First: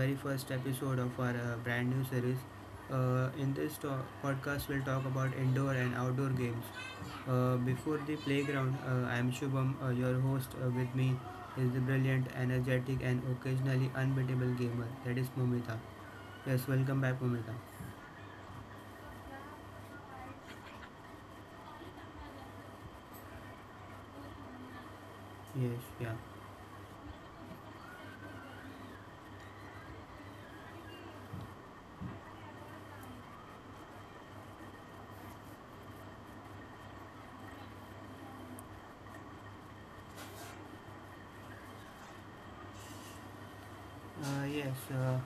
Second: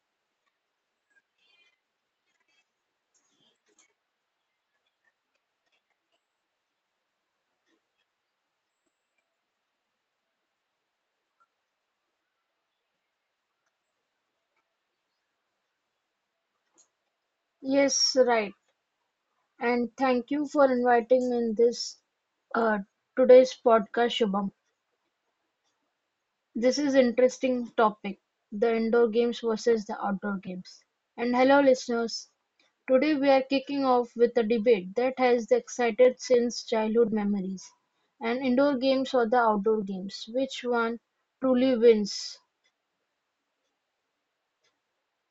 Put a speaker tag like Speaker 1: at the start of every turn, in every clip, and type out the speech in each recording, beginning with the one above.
Speaker 1: very first episode of our brand new series. In this podcast, we'll talk about indoor and outdoor games. Before the playground, I am Shubham, your host. With me is the brilliant, energetic, and occasionally unbeatable gamer. That is Mumita. Yes, welcome back, Mumita.
Speaker 2: Yes, right. And thank you for inviting me in this uh, today's podcast, Shubham.
Speaker 1: Yes, yeah.
Speaker 2: This is interesting topic, the indoor games versus the outdoor games. And hello, listeners. Today we are kicking off with a debate that has excited since childhood memories. And indoor games or the outdoor games, which one truly wins?
Speaker 1: Uh, yes, uh,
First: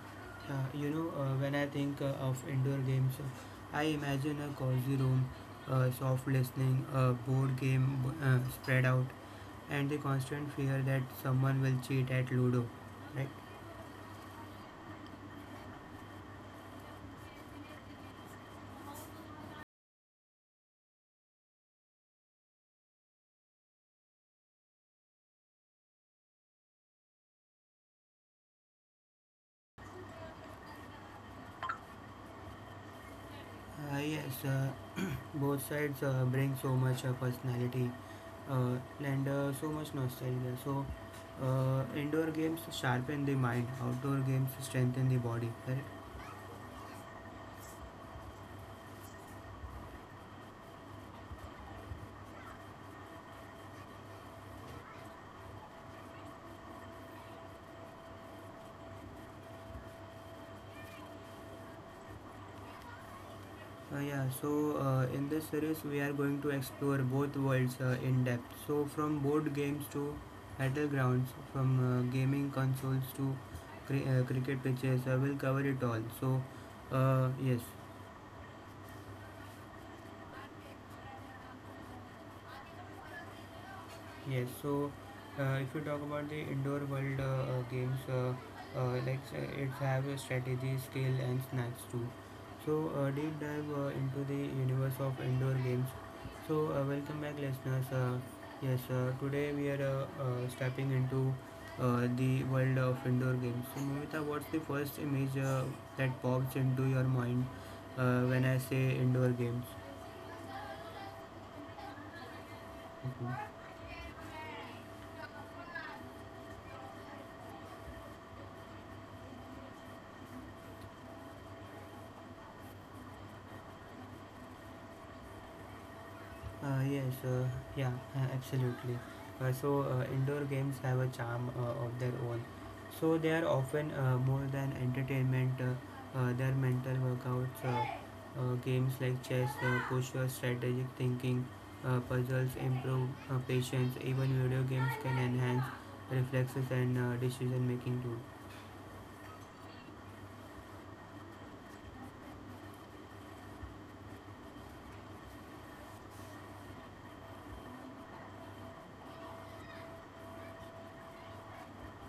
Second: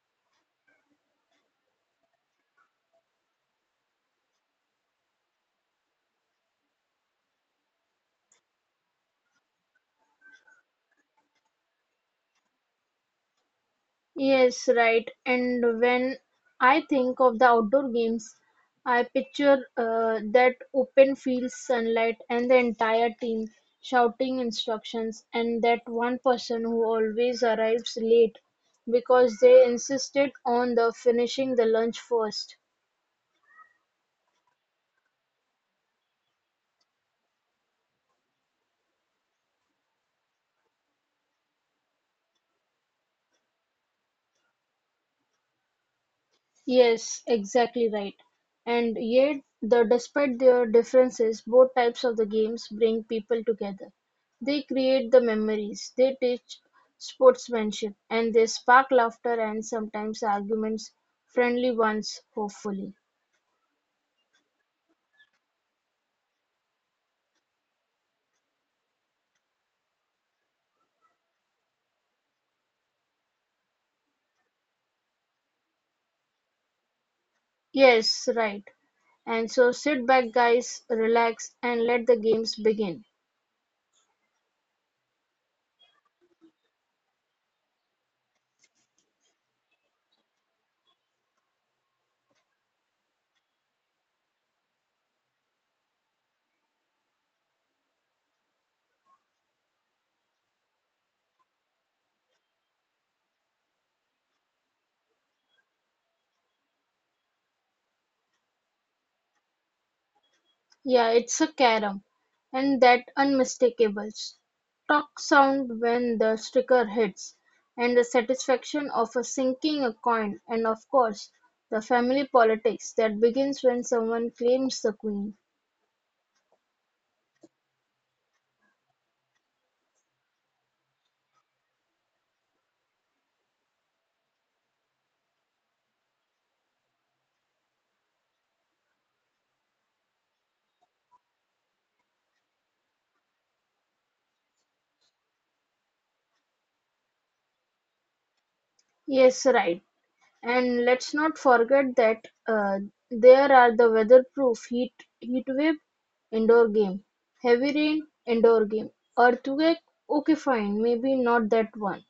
Speaker 1: when I think of indoor games, I imagine a cozy room, soft listening, a board game spread out, and the constant fear that someone will cheat at Ludo, right?
Speaker 2: Yes, right. And when I think of the outdoor games, I picture that open field sunlight and the entire team shouting instructions, and that one person who always arrives late because they insisted on the finishing the lunch first.
Speaker 1: Uh, yes, uh, both sides bring so much personality uh, and uh, so much nostalgia. So, indoor games sharpen the mind, outdoor games strengthen the body, right?
Speaker 2: Yes, exactly right. And yet, the despite their differences, both types of the games bring people together. They create the memories, they teach sportsmanship, and they spark laughter and sometimes arguments, friendly ones, hopefully.
Speaker 1: In this series, we are going to explore both worlds in depth. So, from board games to battlegrounds, from gaming consoles to cricket pitches, I will cover it all. Uh, yes,
Speaker 2: Yes, right. And so sit back, guys, relax, and let the games begin.
Speaker 1: Yes, so if you talk about the indoor world games, like it have a strategy, skill, and snacks too. So deep dive into the universe of indoor games. So welcome back, listeners. Yes, today we are stepping into the world of indoor games. So Mumita, what's the first image that pops into your mind when I say indoor games?
Speaker 2: Yeah, it's a carom, and that
Speaker 1: Mhm.
Speaker 2: unmistakable stock sound when the sticker hits, and the satisfaction of a sinking a coin, and of course, the family politics that begins when someone claims the queen.
Speaker 1: Uh, yes, uh, yeah, Absolutely. Indoor games have a charm of their own. So, they are often more than entertainment, they are mental workouts. Games like chess push your strategic thinking, puzzles improve patience, even video games can enhance reflexes and decision making too.
Speaker 2: Yes, right. And let's not forget that there are the weatherproof heat wave indoor game, heavy rain indoor game, earthquake. Okay, fine, maybe not that one.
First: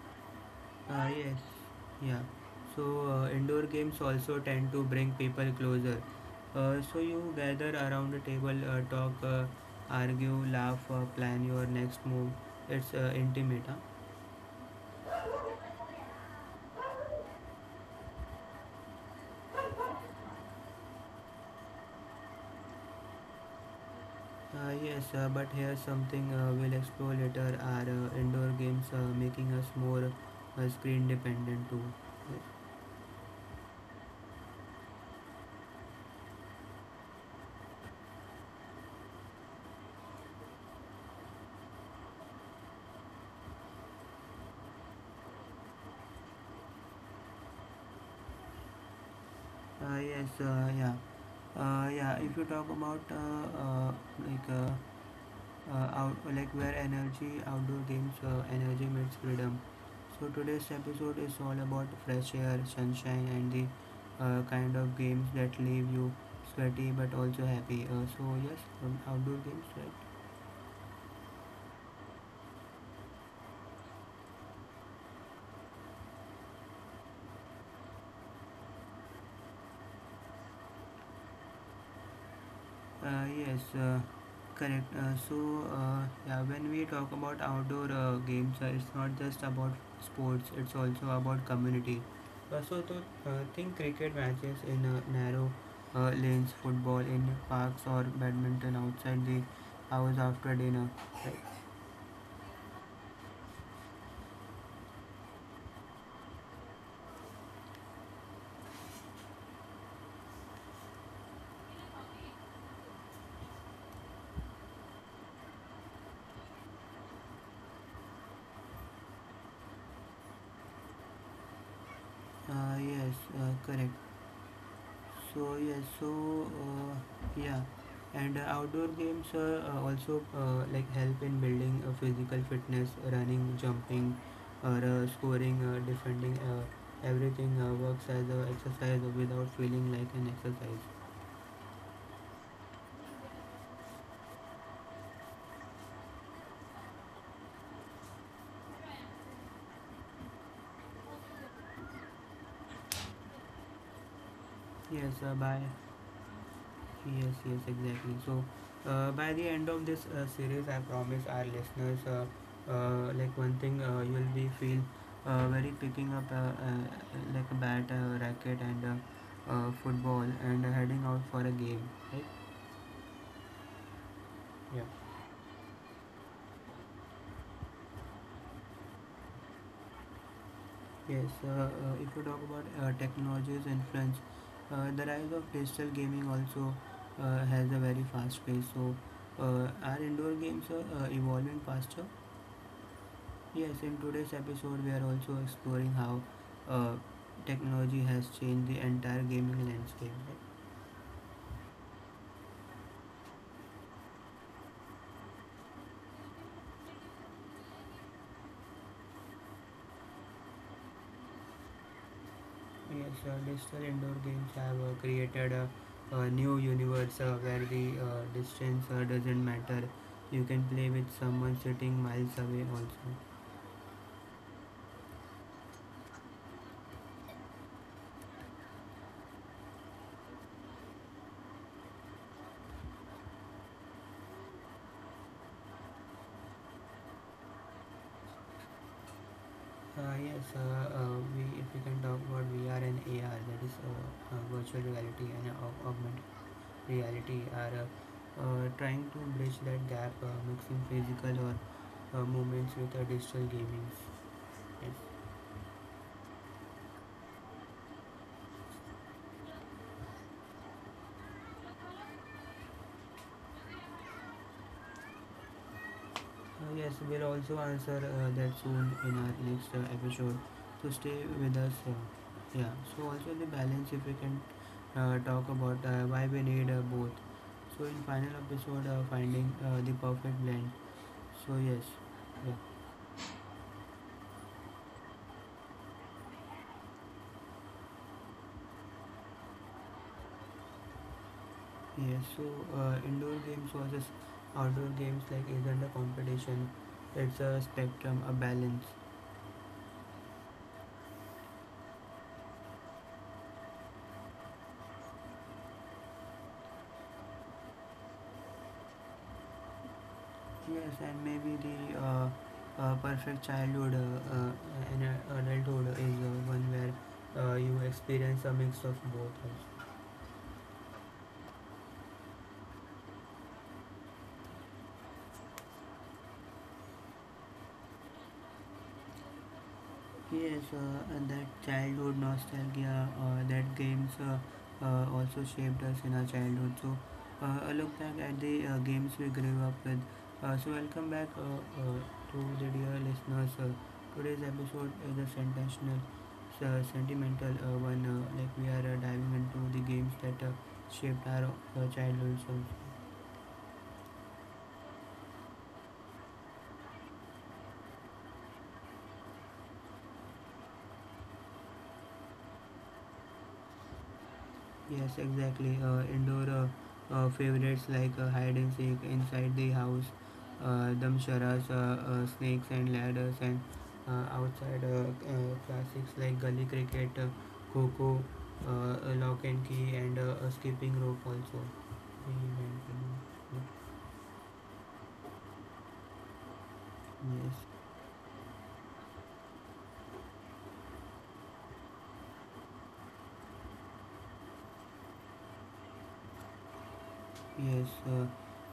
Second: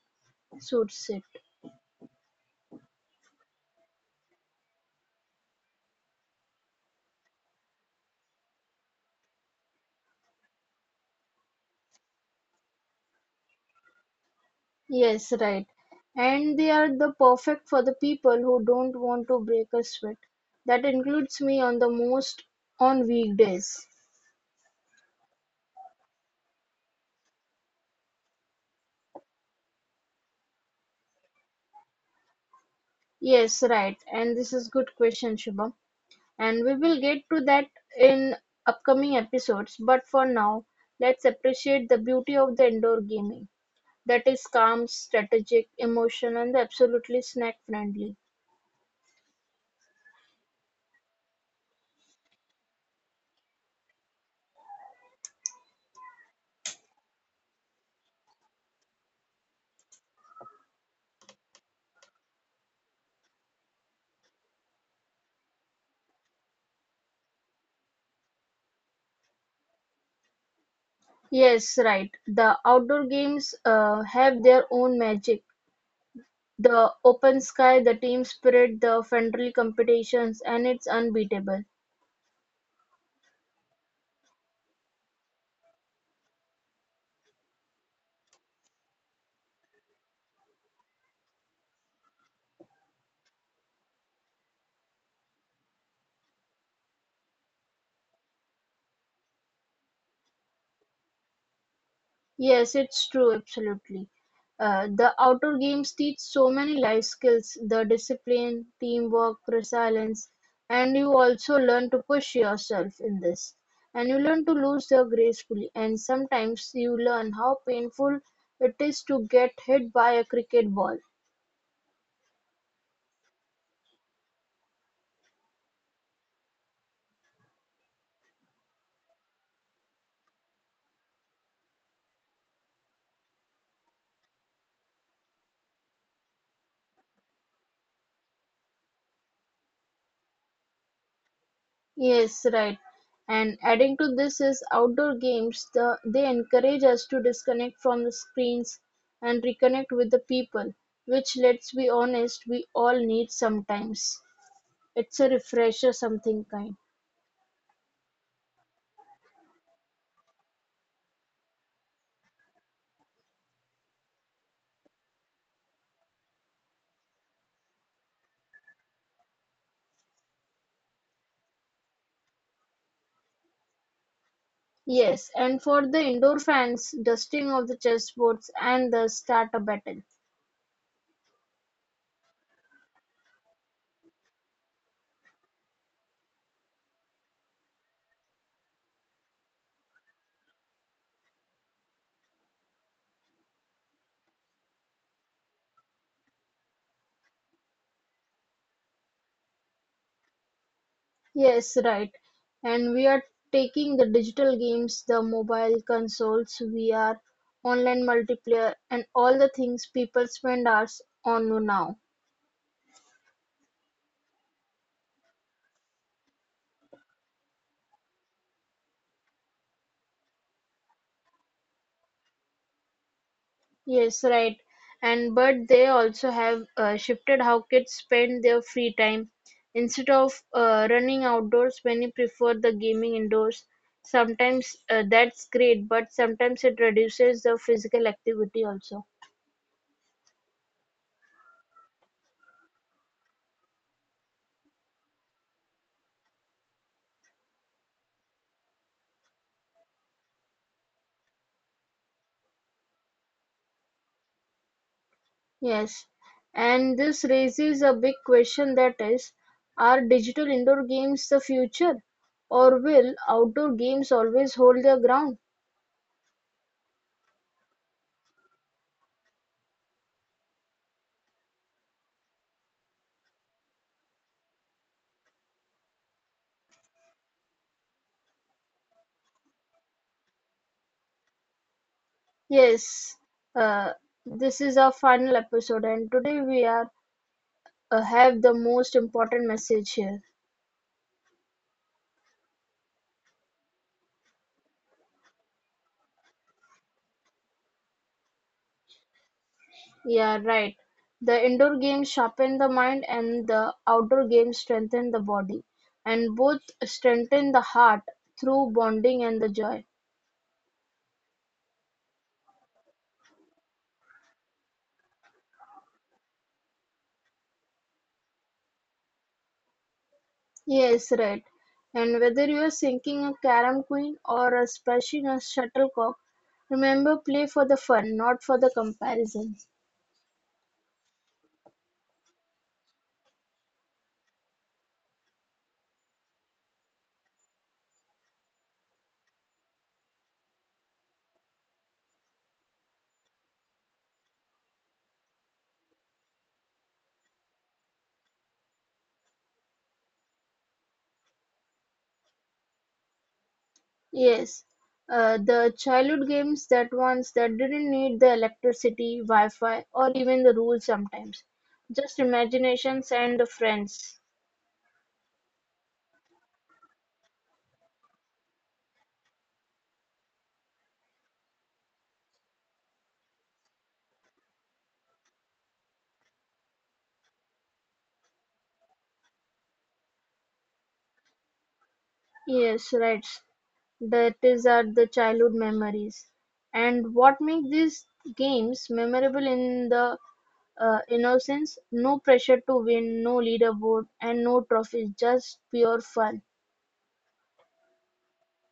Speaker 1: Uh,
Speaker 2: Suits it.
Speaker 1: yes, yeah. So indoor games also tend to bring people closer. So you gather around the table, talk, argue, laugh, plan your next move. It's intimate, huh?
Speaker 2: Yes, right. And they are the perfect for the people who don't want to break a sweat. That includes me on the most on weekdays.
Speaker 1: Yes, but here's something we'll explore later. Are indoor games making us more screen dependent too?
Speaker 2: Yes, right. And this is good question, Shubham. And we will get to that in upcoming episodes. But for now, let's appreciate the beauty of the indoor gaming. That is calm, strategic, emotional, and absolutely snack friendly.
Speaker 1: Uh, yes, uh, yeah. Yeah, if you talk about like out like where energy outdoor games, energy meets freedom, so today's episode is all about fresh air, sunshine, and the kind of games that leave you sweaty but also happy, so yes, outdoor games, right?
Speaker 2: Yes, right. The outdoor games have their own magic. The open sky, the team spirit, the friendly competitions, and it's unbeatable.
Speaker 1: Uh, yes, uh, Correct. When we talk about outdoor games, it's not just about sports, it's also about community. So, to think cricket matches in narrow lanes, football in parks, or badminton outside the hours after dinner.
Speaker 2: Yes, it's true, absolutely. The outdoor games teach so many life skills, the discipline, teamwork, resilience, and you also learn to push yourself in this. And you learn to lose there gracefully, and sometimes you learn how painful it is to get hit by a cricket ball.
Speaker 1: Uh, yes, Correct. So yes, so uh, yeah, and Outdoor games also help in building physical fitness, running, jumping, or scoring, defending. Everything works as a exercise without feeling like an exercise.
Speaker 2: Yes, right. And adding to this is outdoor games. The, they encourage us to disconnect from the screens and reconnect with the people, which, let's be honest, we all need sometimes.
Speaker 1: Yes,
Speaker 2: It's a
Speaker 1: bye.
Speaker 2: refresher, something kind.
Speaker 1: Yes, yes, exactly. So, by the end of this series, I promise our listeners, one thing, you will be feel very picking up a bat, racket, and football, and heading out for a game, right? Yeah.
Speaker 2: Yes, and for the indoor fans, dusting of the chessboards and the starter battle.
Speaker 1: Yes, if you talk about technology's influence, the rise of digital gaming also has a very fast pace. So, our indoor games are evolving faster. Yes, in today's episode, we are also exploring how uh, technology has changed the entire gaming landscape, right?
Speaker 2: Yes, right. And we are taking the digital games, the mobile consoles, VR, online multiplayer, and all the things people spend hours on now.
Speaker 1: Yes, digital indoor games have created a new universe where the distance doesn't matter. You can play with someone sitting miles away also.
Speaker 2: Yes, right. And but they also have shifted how kids spend their free time. Instead of running outdoors, many prefer the gaming indoors. Sometimes that's great, but sometimes it reduces the physical activity also.
Speaker 1: Yes, we if we can talk about VR and AR, that is virtual reality and aug- augmented reality, are trying to bridge that gap, mixing physical or moments with digital gaming. Yes.
Speaker 2: Yes, and this raises a big question, that is, are digital indoor games the future? Or will outdoor games always hold their ground?
Speaker 1: Yes, we'll also answer that soon in our next episode. So stay with us. Yeah. So also the balance, if we can talk about why we need both. So in final episode, finding the perfect blend. So yes, yeah.
Speaker 2: Yes, uh, this is our final episode, and today we are have the most important message here.
Speaker 1: Yes, so indoor games versus outdoor games like isn't a competition. It's a spectrum, a balance.
Speaker 2: Yeah, right. The indoor games sharpen the mind, and the outdoor games strengthen the body, and both strengthen the heart through bonding and the joy.
Speaker 1: Yes, and maybe the perfect childhood and adulthood is one where you experience a mix of both.
Speaker 2: Yes, right. And whether you are sinking a carom queen or a smashing a shuttlecock, remember play for the fun, not for the comparison.
Speaker 1: Yes, and that childhood nostalgia, that games also shaped us in our childhood. So, a look back at the games we grew up with. So, welcome back uh, to the dear listeners. Today's episode is a sensational, sentimental one. We are diving into the games that shaped our childhoods also.
Speaker 2: Yes, the childhood games, that ones that didn't need the electricity, Wi-Fi, or even the rules sometimes. Just imaginations and the friends.
Speaker 1: Yes, exactly. Indoor favorites like hide and seek inside the house, damsharas, snakes and ladders, and outside classics like gully cricket, coco, lock and key, and a skipping rope also.
Speaker 2: Yes, right.
Speaker 1: Uh,
Speaker 2: That is are the childhood memories. And what
Speaker 1: Yes,
Speaker 2: makes these games memorable in the innocence, no pressure to win, no leaderboard, and no trophies, just pure fun.
Speaker 1: yes,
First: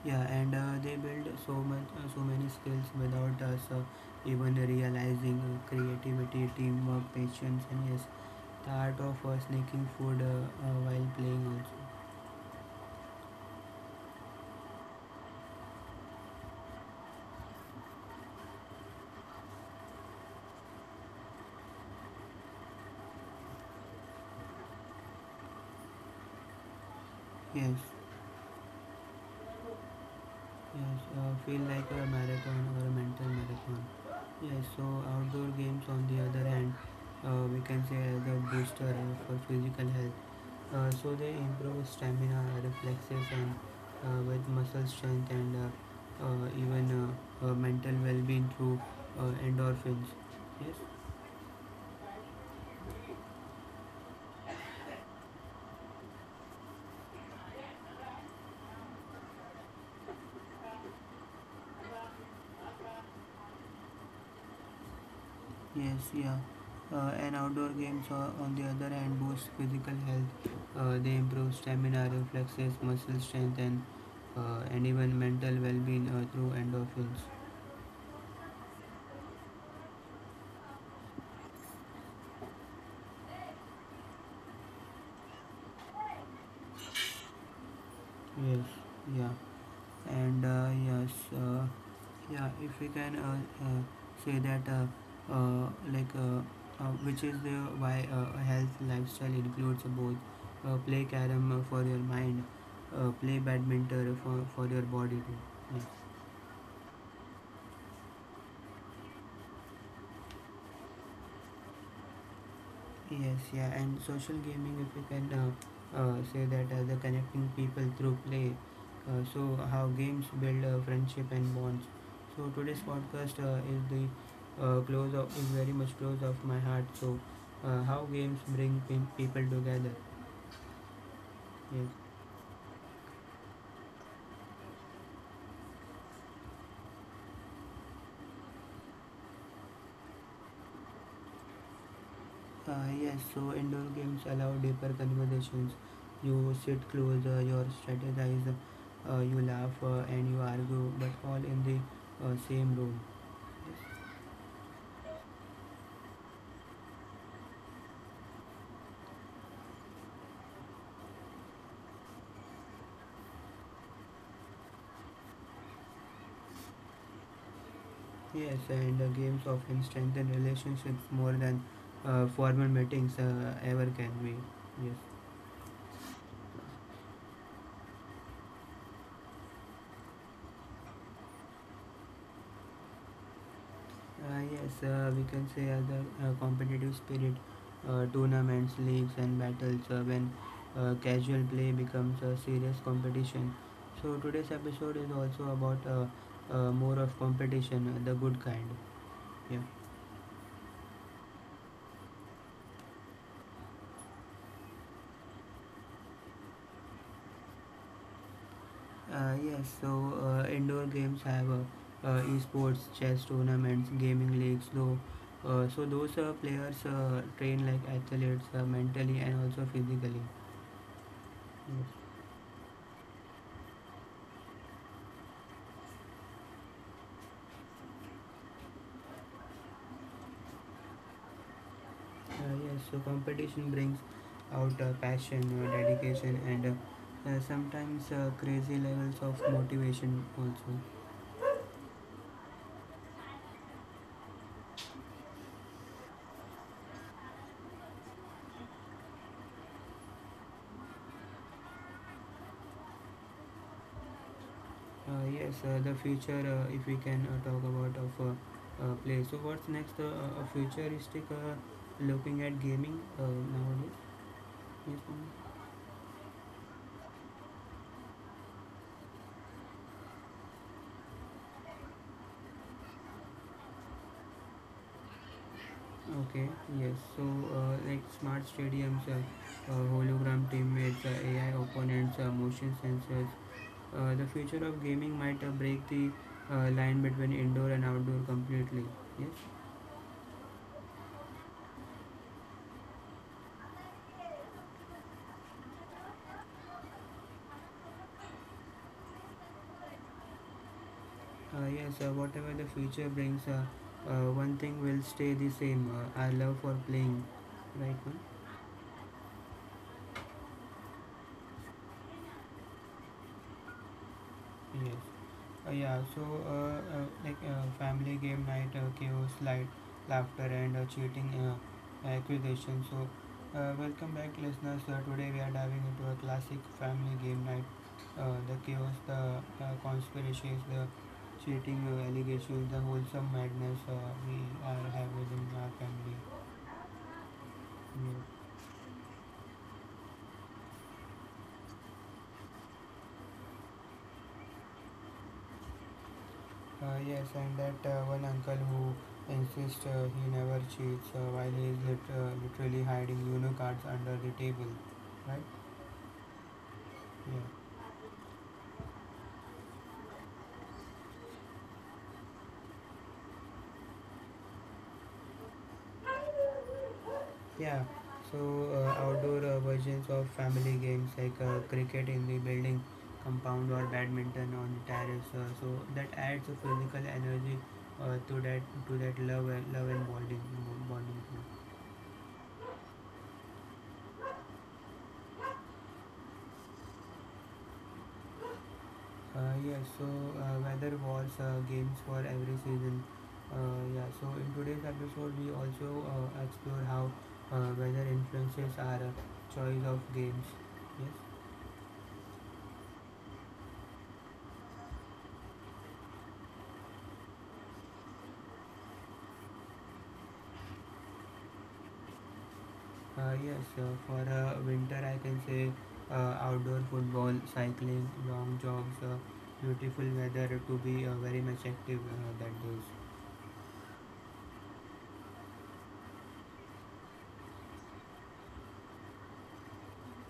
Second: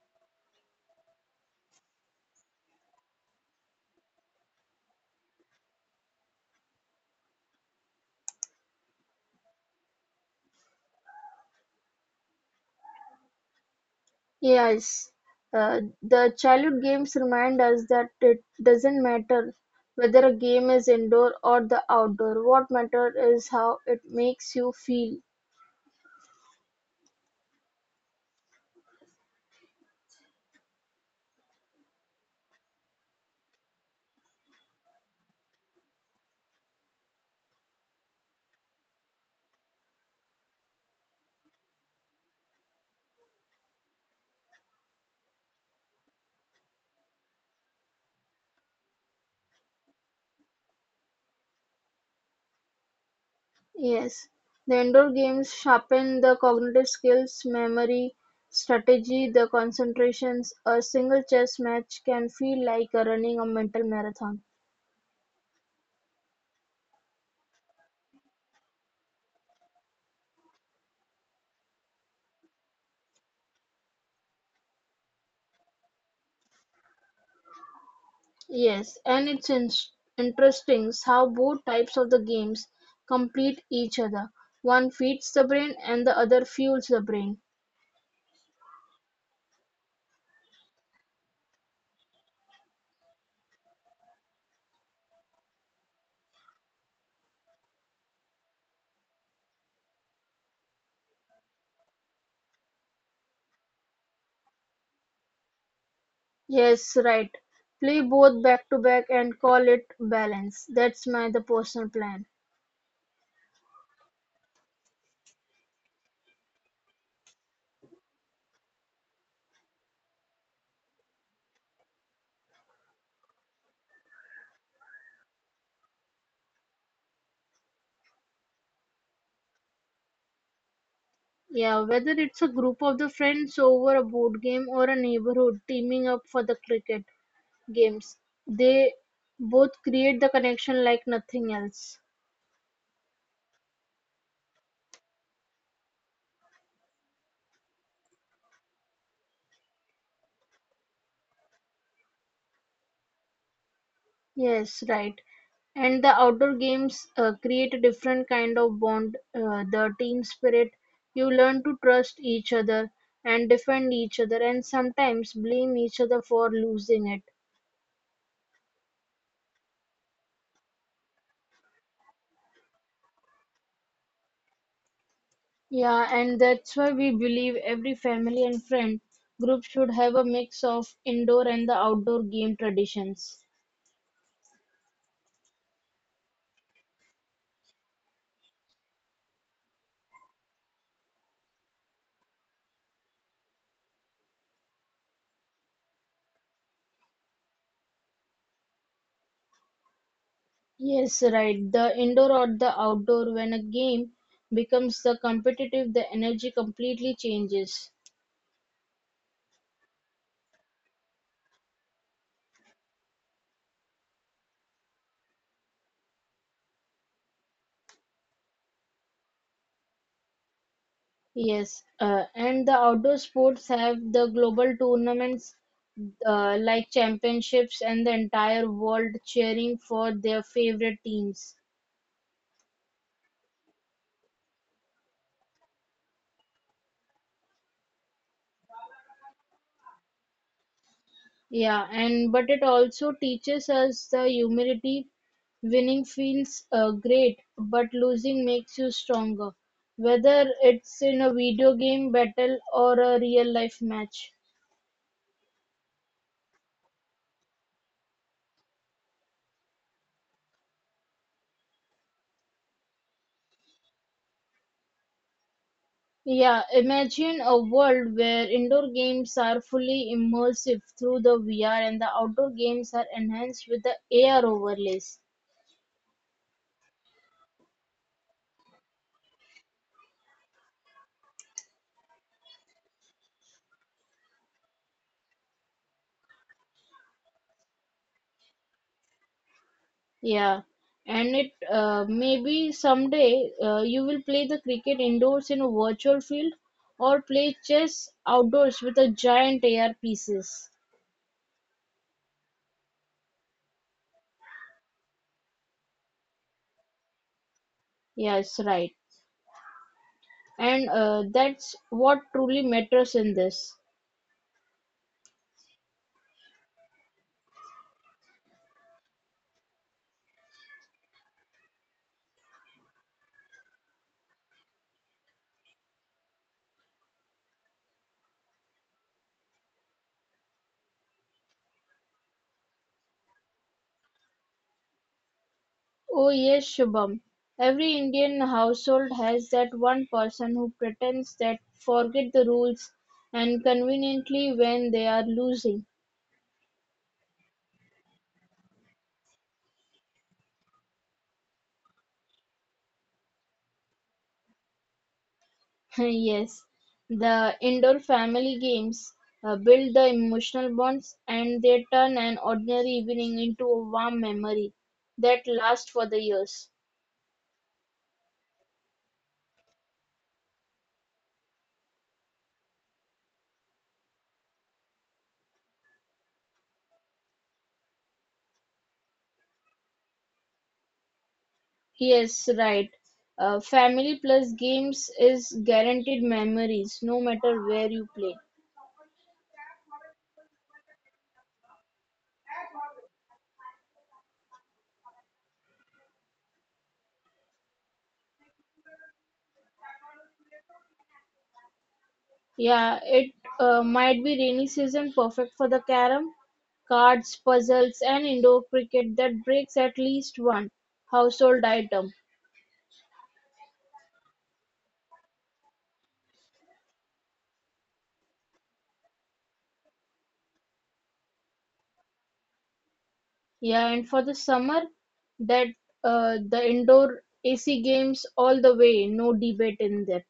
Speaker 1: yeah, and They build so much, so many skills without us even realizing, creativity, teamwork, patience, and yes, the art of sneaking food while playing also.
Speaker 2: Yes, the childhood games remind us that it doesn't matter whether a game is indoor or the outdoor. What matters is how it makes you feel.
Speaker 1: Yes. Yes, Feel like a marathon or a mental marathon. Yes, so outdoor games on the other hand, we can say as a booster for physical health. So they improve stamina, reflexes, and with muscle strength and even mental well-being through endorphins. Yes,
Speaker 2: Yes, the indoor games sharpen the cognitive skills, memory, strategy, the concentrations. A single chess match can feel like a running a mental marathon.
Speaker 1: Yes, yeah. And outdoor games, on the other hand, boost physical health. They improve stamina, reflexes, muscle strength, and and even mental well-being through endorphins.
Speaker 2: Yes, and it's interesting how both types of the games complete each other. One feeds the brain and the other fuels the brain.
Speaker 1: Yes, yeah. And uh, yes, uh, yeah. If we can uh, say that, like, which is the why a health lifestyle includes both, play carom for your mind, play badminton for your body too. Yeah.
Speaker 2: Yes, right. Play both back to back and call it balance. That's my the personal plan.
Speaker 1: Yes, yeah, and social gaming, if we can say that as a connecting people through play, so how games build friendship and bonds. So today's podcast is very much close of my heart. So how games bring people together.
Speaker 2: Yeah,
Speaker 1: Yes,
Speaker 2: whether it's a group of the friends over a board game or a neighborhood teaming up for the cricket games, they both create the connection like nothing else.
Speaker 1: yes. So indoor games allow deeper conversations. You sit closer, you strategize, you laugh, and you argue, but all in the same room.
Speaker 2: Yes, right. And the outdoor games create a different kind of bond, the team spirit. You learn to trust each other and defend each other and sometimes blame each other for losing it.
Speaker 1: Yes, and games often strengthen relationships more than formal meetings ever can be. Yes,
Speaker 2: Yeah, and that's why we believe every family and friend group should have a mix of indoor and the outdoor game traditions.
Speaker 1: yes, we can say other competitive spirit, tournaments, leagues, and battles when casual play becomes a serious competition. So today's episode is also about more of competition, the good kind. Yeah.
Speaker 2: Yes, right. The indoor or the outdoor, when a game becomes the competitive, the energy completely changes.
Speaker 1: Yes, so indoor games have esports, chess tournaments, gaming leagues, though. So those players train like athletes mentally and also physically.
Speaker 2: Yes,
Speaker 1: Yes.
Speaker 2: and the outdoor sports have the global tournaments like championships and the entire world cheering for their favorite teams.
Speaker 1: Yes, so competition brings out passion, dedication, and sometimes crazy levels of motivation also.
Speaker 2: Yeah, and but it also teaches us the humility. Winning feels great, but losing makes you stronger, whether it's in a video game battle or a real life match.
Speaker 1: Yes, the future, if we can talk about of play. So what's next? A futuristic looking at gaming nowadays. Mhm.
Speaker 2: Yeah, imagine a world where indoor games are fully immersive through the VR and the outdoor games are enhanced with the AR overlays.
Speaker 1: Okay, yes. So, smart stadiums, hologram teammates, AI opponents, motion sensors. The future of gaming might break the line between indoor and outdoor completely. Yes.
Speaker 2: Yeah, and it maybe someday you will play the cricket indoors in a virtual field or play chess outdoors with a giant AR pieces.
Speaker 1: Yes. Whatever the future brings, one thing will stay the same. Our love for playing, right, man?
Speaker 2: Yes, right. And that's what truly matters in this.
Speaker 1: Yes. Uh, yeah. So, Family game night, chaos, light, laughter, and cheating accusation. So, welcome back, listeners. Today we are diving into a classic family game night. The chaos, the conspiracies, the cheating allegations, the wholesome madness we are have within our family.
Speaker 2: Oh yes, Shubham. Every
Speaker 1: Yeah.
Speaker 2: Indian household has that one person who pretends that forget the rules and conveniently when they are losing.
Speaker 1: Yes, and that one uncle who insists he never cheats while he is literally hiding Uno cards under the table, right?
Speaker 2: Yes,
Speaker 1: Yeah.
Speaker 2: the indoor family games build the emotional bonds and they turn an ordinary evening into a warm memory that lasts for the years.
Speaker 1: Yeah. So outdoor versions of family games like cricket in the building compound or badminton on the terrace. So that adds a physical energy uh, to that to that love and bonding.
Speaker 2: Yes, right. Family plus games is guaranteed memories no matter where you play.
Speaker 1: Yes, so weather wars, games for every season. Yeah, so in today's episode, we also explore how weather influences our choice of games. Yes,
Speaker 2: Yeah, it might be rainy season perfect for the carom, cards, puzzles, and indoor cricket that breaks at least one household item.
Speaker 1: yes, for winter, I can say outdoor football, cycling, long jogs, beautiful weather to be very much active that days.
Speaker 2: Yeah, and for the summer, that the indoor AC games all the way, no debate in there.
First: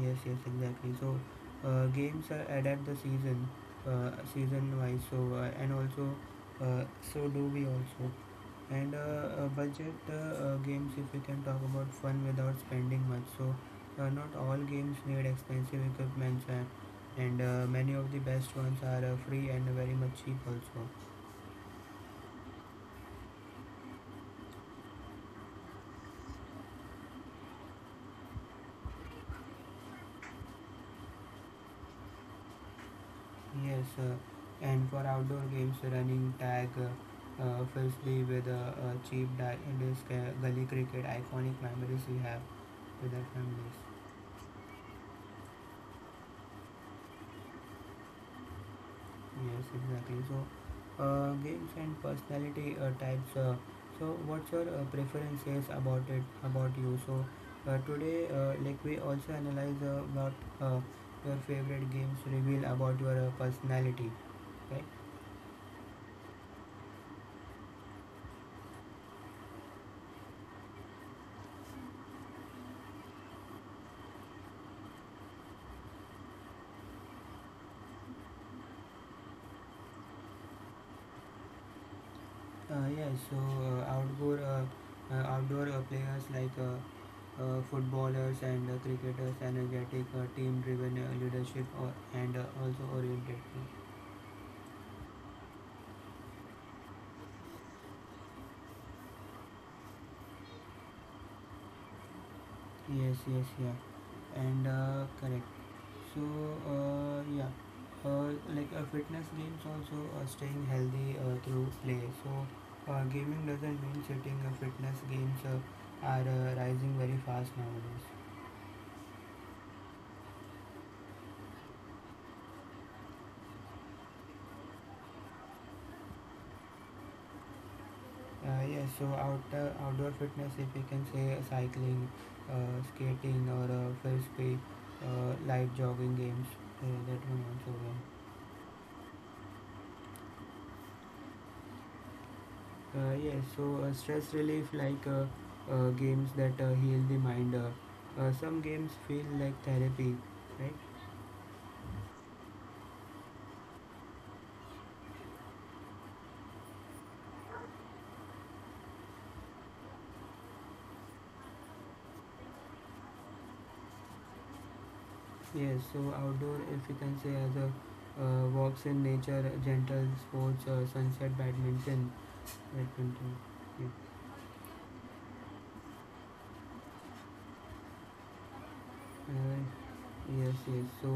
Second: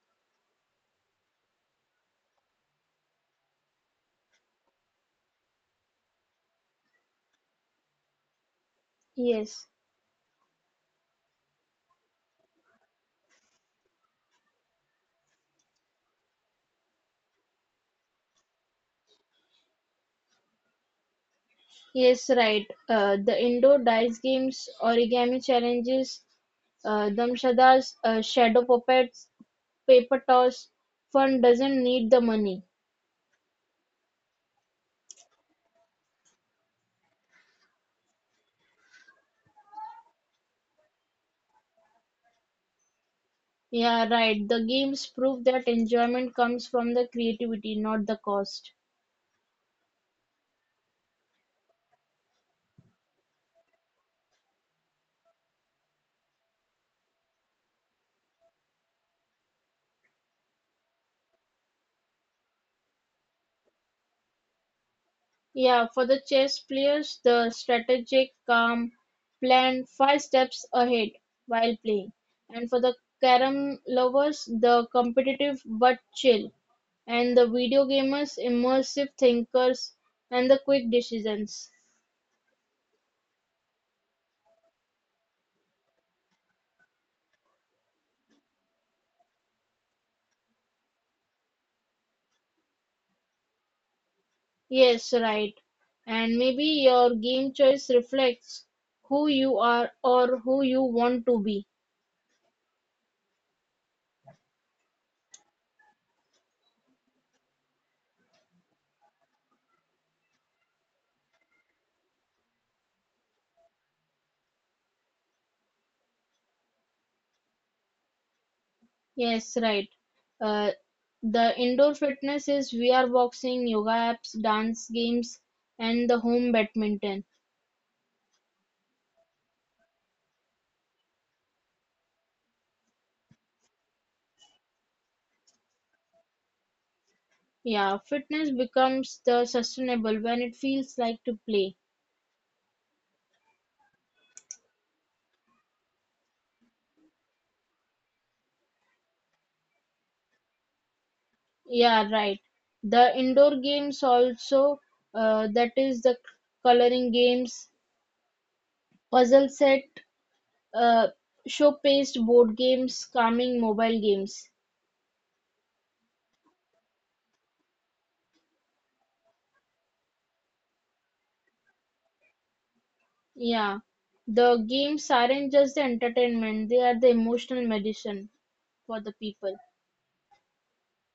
Speaker 1: Yes, yes, exactly. So games adapt the season, season wise. So and also, so do we also. And
Speaker 2: Yes,
Speaker 1: budget games, if we can talk about fun without spending much. So not all games need expensive equipment, and many of the best ones are free and very much cheap also.
Speaker 2: yes, right. The indoor dice games, origami challenges, Damshada's shadow puppets, paper toss, fun doesn't need the money.
Speaker 1: Yes, uh, and for outdoor games, running tag fills the with a cheap disc, gully cricket, iconic memories we have with our families.
Speaker 2: Yeah, right. The games prove that enjoyment comes from the creativity, not the cost.
Speaker 1: Yes, exactly. So, games and personality types. So, what's your preferences about it, about you? So, today, like we also analyze what uh, your favorite games reveal about your personality, right?
Speaker 2: Yeah, for the chess players, the strategic, calm, plan five steps ahead while playing. And for the carom lovers, the competitive but chill. And the video gamers, immersive thinkers, and the quick decisions.
Speaker 1: Uh, yeah, so uh, outdoor uh, Outdoor players like footballers and cricketers, energetic, team-driven leadership, or, and also oriented.
Speaker 2: Yes, right. And maybe your game choice reflects who you are or who you want to be.
Speaker 1: Yes, yes, yeah, and correct. So uh, yeah, like fitness gains also staying healthy through play. So gaming doesn't mean sitting. Fitness gains are rising very fast nowadays.
Speaker 2: Yes, right. Uh, the indoor fitness is VR boxing, yoga apps, dance games, and the home badminton.
Speaker 1: Outdoor outdoor fitness, if we can say cycling, skating, or frisbee, light jogging games, that one also
Speaker 2: Yeah,
Speaker 1: one.
Speaker 2: fitness becomes the sustainable when it feels like to play.
Speaker 1: Stress relief like games that heal the mind. Some games feel like therapy, right?
Speaker 2: Yeah, right. The indoor games also, that is the coloring games, puzzle set, uh, showcased board games, calming mobile games.
Speaker 1: Yes, so outdoor, if you can say as a walks in nature, gentle sports, sunset badminton, badminton.
Speaker 2: Yeah,
Speaker 1: Yeah.
Speaker 2: the games aren't just the entertainment, they are the emotional medicine for the people.
Speaker 1: Uh, yes, yes. So,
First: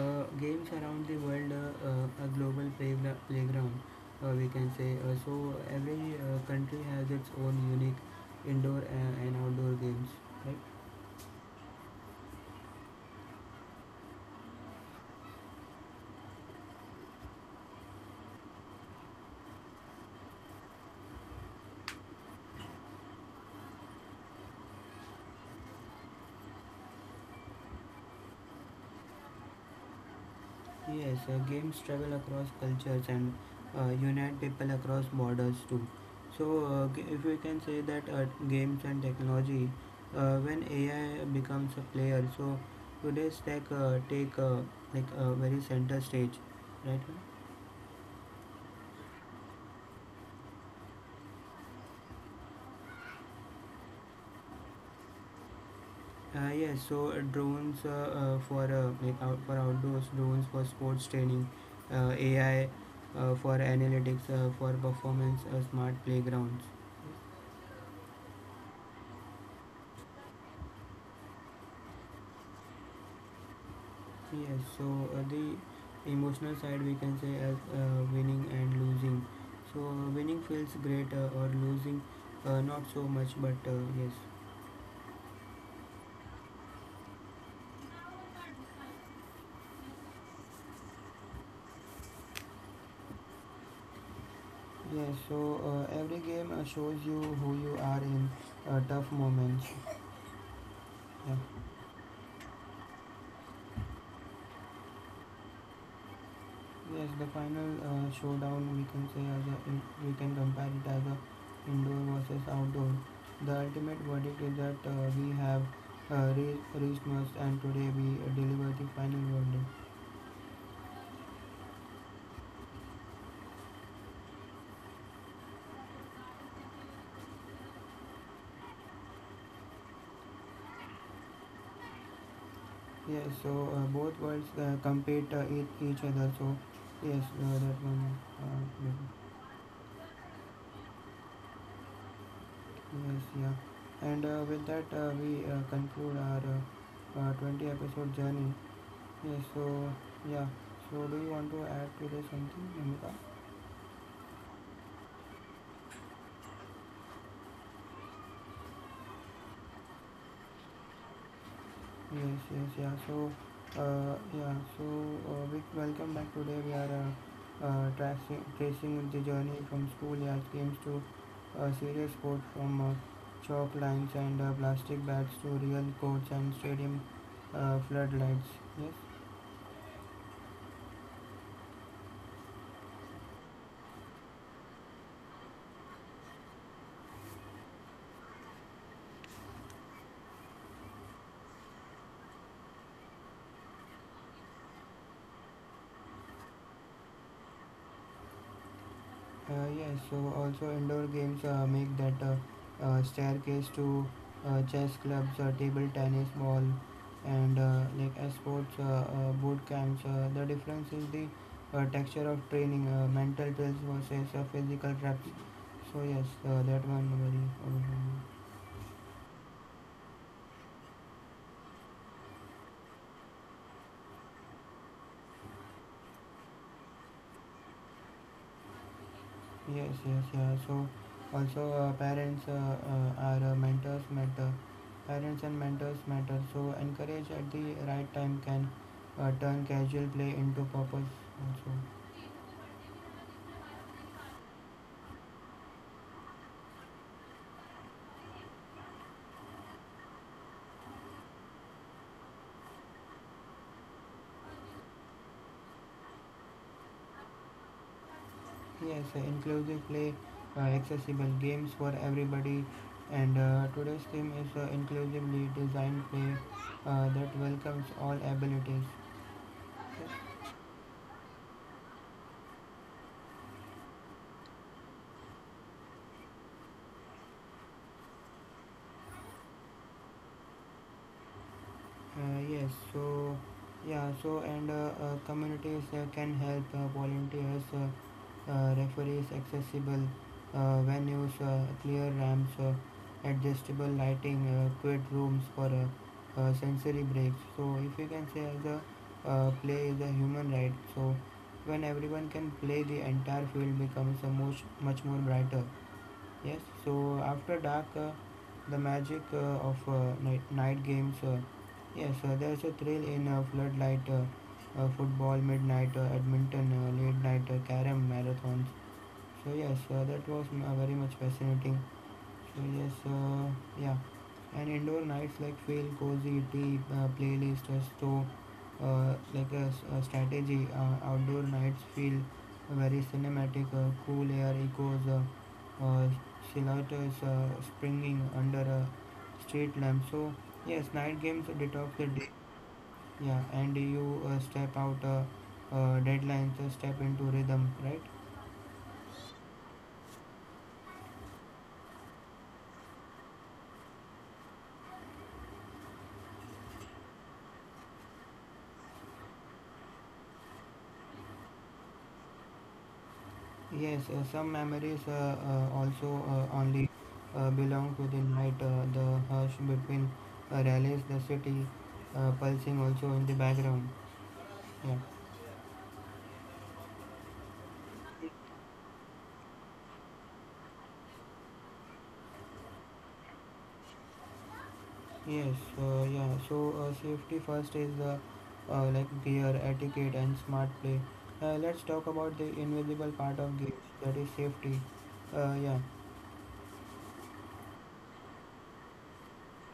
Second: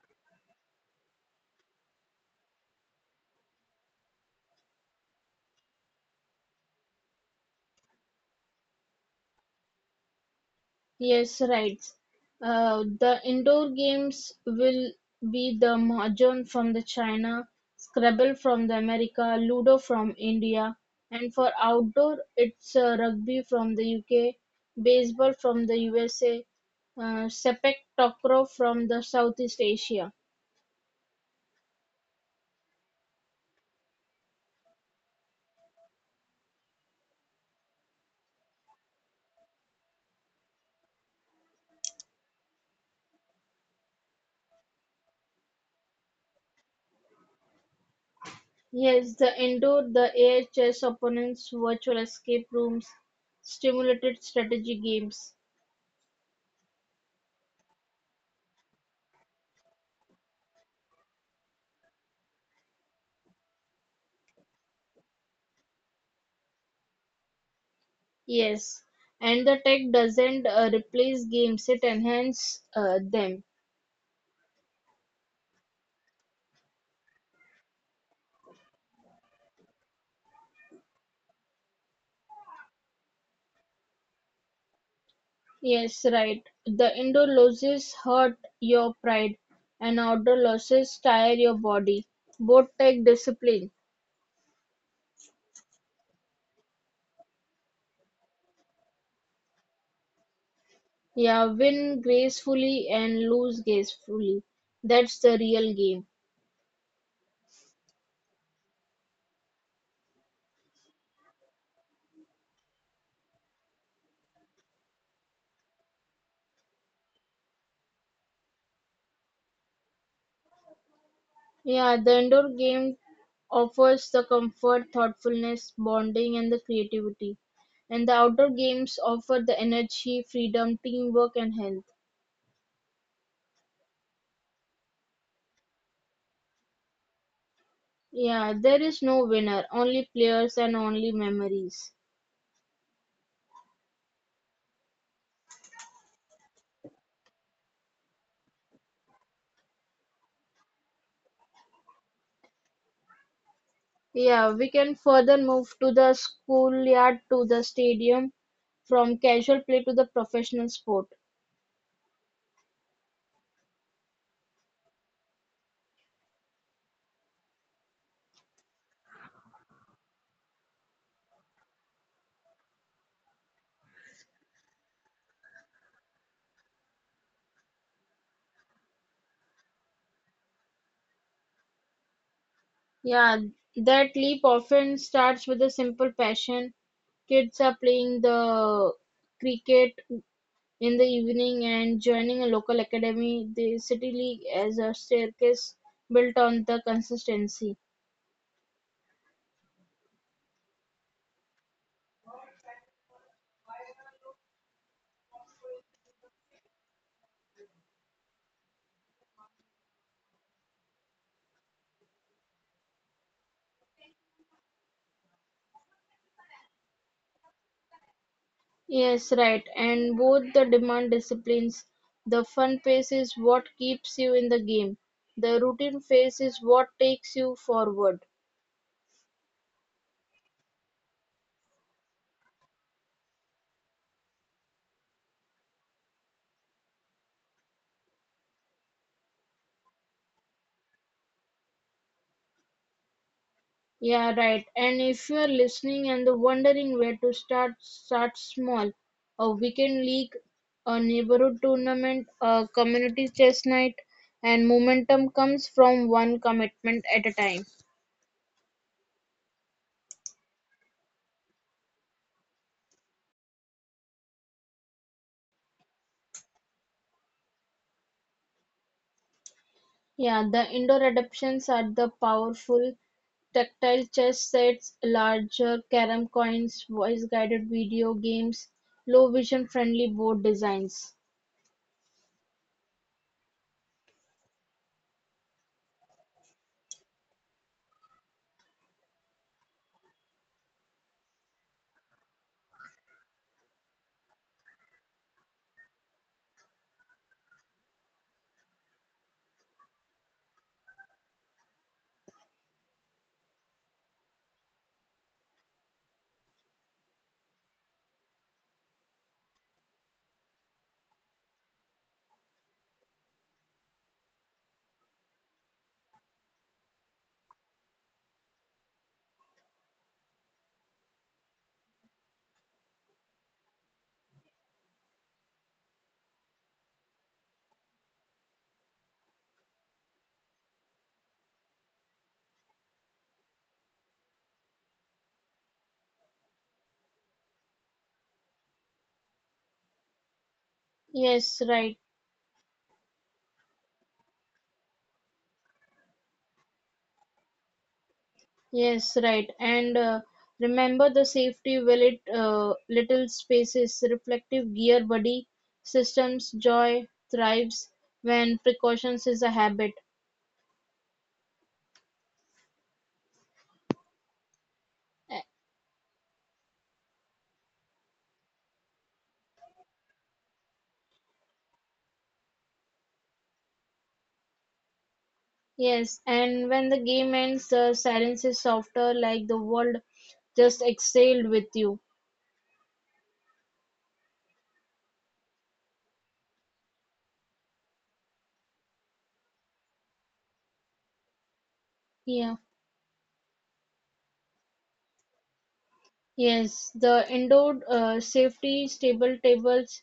Speaker 1: games around the world a global playground, we can say. So, every country has its own unique indoor and outdoor games, right?
Speaker 2: Yes, right. The indoor games will be the mahjong from the China, Scrabble from the America, Ludo from India, and for outdoor, it's rugby from the UK, baseball from the USA, sepak takraw from the Southeast Asia.
Speaker 1: Yes, games travel across cultures and unite people across borders too. So, if we can say that games and technology, when AI becomes a player, so today's tech take like a very center stage, right?
Speaker 2: Yes, the indoor, the air chess opponents, virtual escape rooms, stimulated strategy games.
Speaker 1: Drones for like for outdoors, drones for sports training, AI for analytics, for performance, smart playgrounds.
Speaker 2: Yes, and the tech doesn't replace games, it enhances them.
Speaker 1: Yes, so the emotional side we can say as winning and losing. So winning feels great, or losing not so much, but yes.
Speaker 2: Yes, right. The indoor losses hurt your pride, and outdoor losses tire your body. Both take discipline.
Speaker 1: Yes, so every game shows you who you are in tough moments.
Speaker 2: Yeah,
Speaker 1: Yeah.
Speaker 2: win gracefully and lose gracefully. That's the real game.
Speaker 1: Yes, the final showdown we can compare it as a indoor versus outdoor. The ultimate verdict is that we have reached most, and today we deliver the final verdict.
Speaker 2: Yeah, the indoor game offers the comfort, thoughtfulness, bonding, and the creativity. And the outdoor games offer the energy, freedom, teamwork, and health.
Speaker 1: Yes, so both worlds compete each other. So yes, that one.
Speaker 2: Yeah, there is no winner, only players and only memories.
Speaker 1: Yes, yeah, and with that we conclude our 20 episode journey. Yes, so yeah, so do you want to add to this something, Amika?
Speaker 2: Yeah, we can further move to the schoolyard to the stadium from casual play to the professional sport.
Speaker 1: Yes, yes, yeah. So, yeah. So, we welcome back. Today we are tracing the journey from schoolyard games to serious sport, from chalk lines and plastic bats to real courts and stadium floodlights. Yes.
Speaker 2: Yeah, that leap often starts with a simple passion. Kids are playing the cricket in the evening and joining a local academy, the city league, as a staircase built on the consistency.
Speaker 1: Also indoor games make that staircase to chess clubs, table tennis ball, and like sports boot camps. The difference is the texture of training, mental drills versus physical reps. So yes, that one very.
Speaker 2: Yes, right. And both the demand disciplines. The fun phase is what keeps you in the game. The routine phase is what takes you forward.
Speaker 1: Yes, yes, yeah. So, also parents are mentors matter. Parents and mentors matter. So, encourage at the right time can turn casual play into purpose.
Speaker 2: Yeah, right. And if you are listening and wondering where to start, start small. A weekend league, a neighborhood tournament, a community chess night, and momentum comes from one commitment at a time.
Speaker 1: Yes, inclusive play, accessible games for everybody. And today's theme is inclusively designed play that welcomes all abilities.
Speaker 2: Yeah,
Speaker 1: Uh,
Speaker 2: the indoor adaptations are the powerful tactile chess sets, larger carom coins, voice-guided video games, low vision-friendly board designs.
Speaker 1: yes, so yeah, so and Communities can help volunteers. Referees accessible, venues, clear ramps, adjustable lighting, quiet rooms for sensory breaks. So if you can say the play is a human right, so when everyone can play, the entire field becomes a much more brighter. Yes. So after dark, the magic of night games. Yes, there's a thrill in floodlight. Football midnight, badminton, late night, carom marathons, so yes, that was very much fascinating. So yes, yeah, and indoor nights like feel cozy, tea, playlist, or store, a strategy. Outdoor nights feel very cinematic. Cool air echoes, silhouettes springing under a street lamp. So yes, night
Speaker 2: Yes,
Speaker 1: games
Speaker 2: right.
Speaker 1: detox the day. Yeah, and you step out deadlines, step into rhythm, right?
Speaker 2: Yes, right. And remember the safety will little spaces, reflective gear body systems, joy thrives when precautions is a habit.
Speaker 1: Yes, some memories
Speaker 2: A-
Speaker 1: also only belong to the night, the hush between rallies, the city pulsing also in the background. Yeah.
Speaker 2: Yes, and when the game ends, the silence is softer, like the world just excelled with you.
Speaker 1: Yes, yeah. So safety first is like gear, etiquette, and smart play. Let's talk
Speaker 2: Yeah.
Speaker 1: about the invisible part of games, that is safety. Yeah.
Speaker 2: Yes, the indoor safety, stable tables,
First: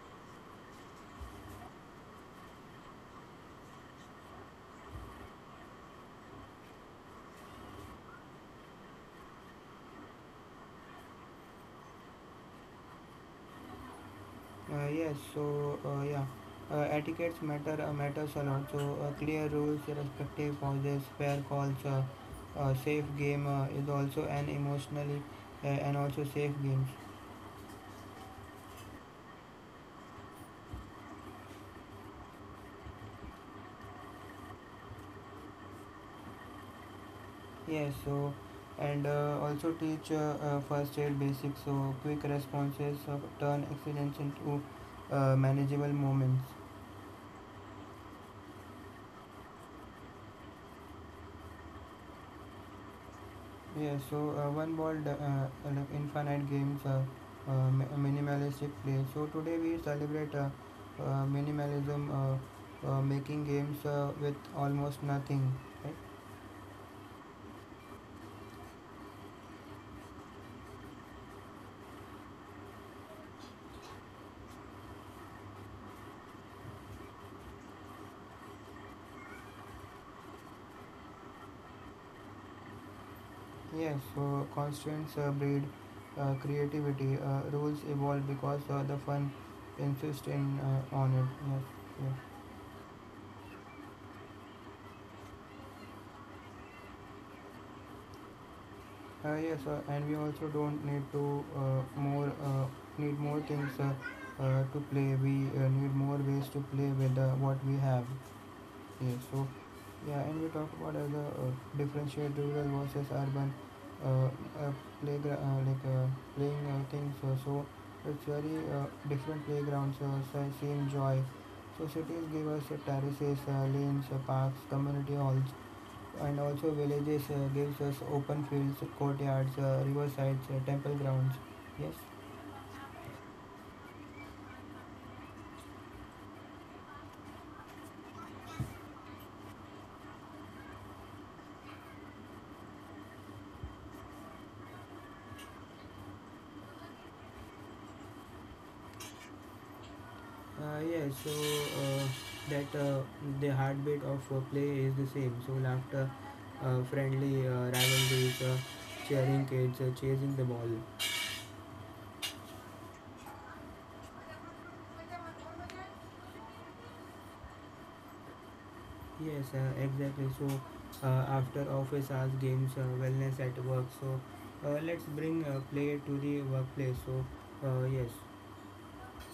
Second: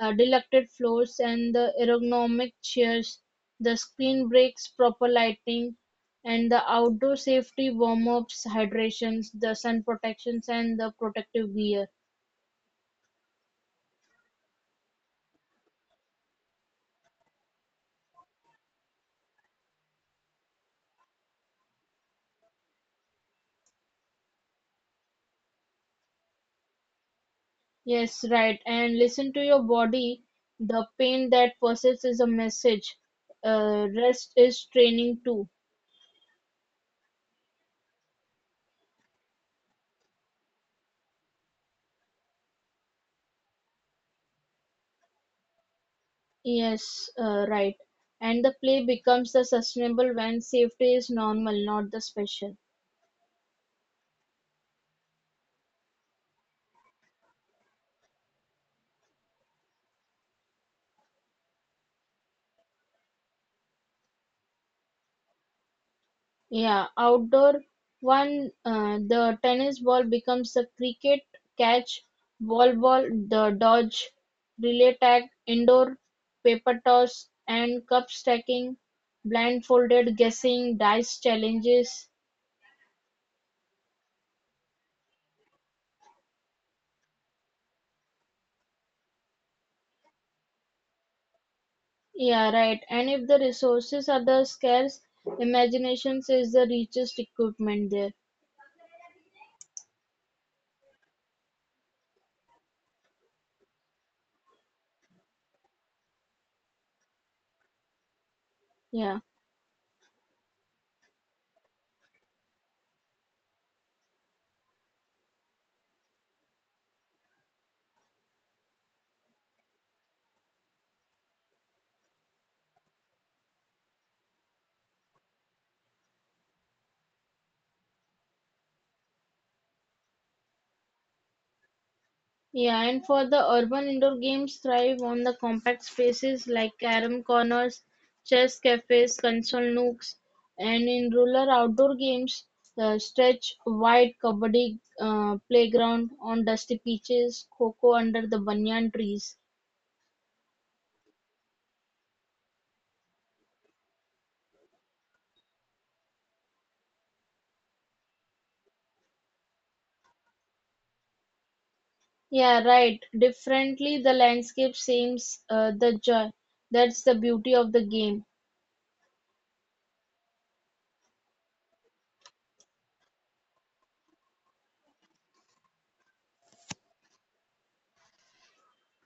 Speaker 2: delucted floors, and the ergonomic chairs, the screen breaks, proper lighting, and the outdoor safety warm ups, hydrations, the sun protections, and the protective gear.
Speaker 1: Yes, so yeah, etiquettes matter matters a lot. So clear rules, respective pauses, fair calls, safe game is also an emotionally and also safe games.
Speaker 2: Yes, right. And listen to your body. The pain that persists is a message. Rest is training too.
Speaker 1: Yes, so and also teach first aid basics. So quick responses turn accidents into manageable moments.
Speaker 2: Yes, right. And the play becomes the sustainable when safety is normal, not the special.
Speaker 1: Yeah, so like infinite games, minimalistic play. So today we celebrate minimalism, making games with almost nothing. Right?
Speaker 2: Yeah, outdoor one, the tennis ball becomes the cricket catch, ball, the dodge, relay tag, indoor paper toss, and cup stacking, blindfolded guessing, dice challenges.
Speaker 1: Yes, so constraints breed creativity. Rules evolve because the fun insists in on it. Yes, yes.
Speaker 2: Yeah, right. And if the resources are the scarce, imaginations is the richest equipment there.
Speaker 1: Yes, and we also don't need to more need more things to play. We need more ways to play with what we have. Yes,
Speaker 2: Yeah.
Speaker 1: so yeah, and we talk about as a differentiate rural versus urban uh, uh, playground, like playing things. It's very different playgrounds. So same joy. So cities give us terraces, lanes, parks, community halls, and also villages gives us open fields, courtyards, riversides, temple grounds. Yes.
Speaker 2: Yeah, and for the urban indoor games thrive on the compact spaces like carom corners, chess cafes, console nooks, and in rural outdoor games, stretch wide kabaddi playground on dusty pitches, cocoa under the banyan trees.
Speaker 1: Yeah, so uh, that The heartbeat of play is the same. So laughter, friendly rivalries, cheering kids, chasing the ball.
Speaker 2: Yeah, right. Differently, the landscape seems the joy. That's the beauty of the game.
Speaker 1: Yes, exactly. So after office hours, games, wellness at work. So let's bring play to the workplace. So yes.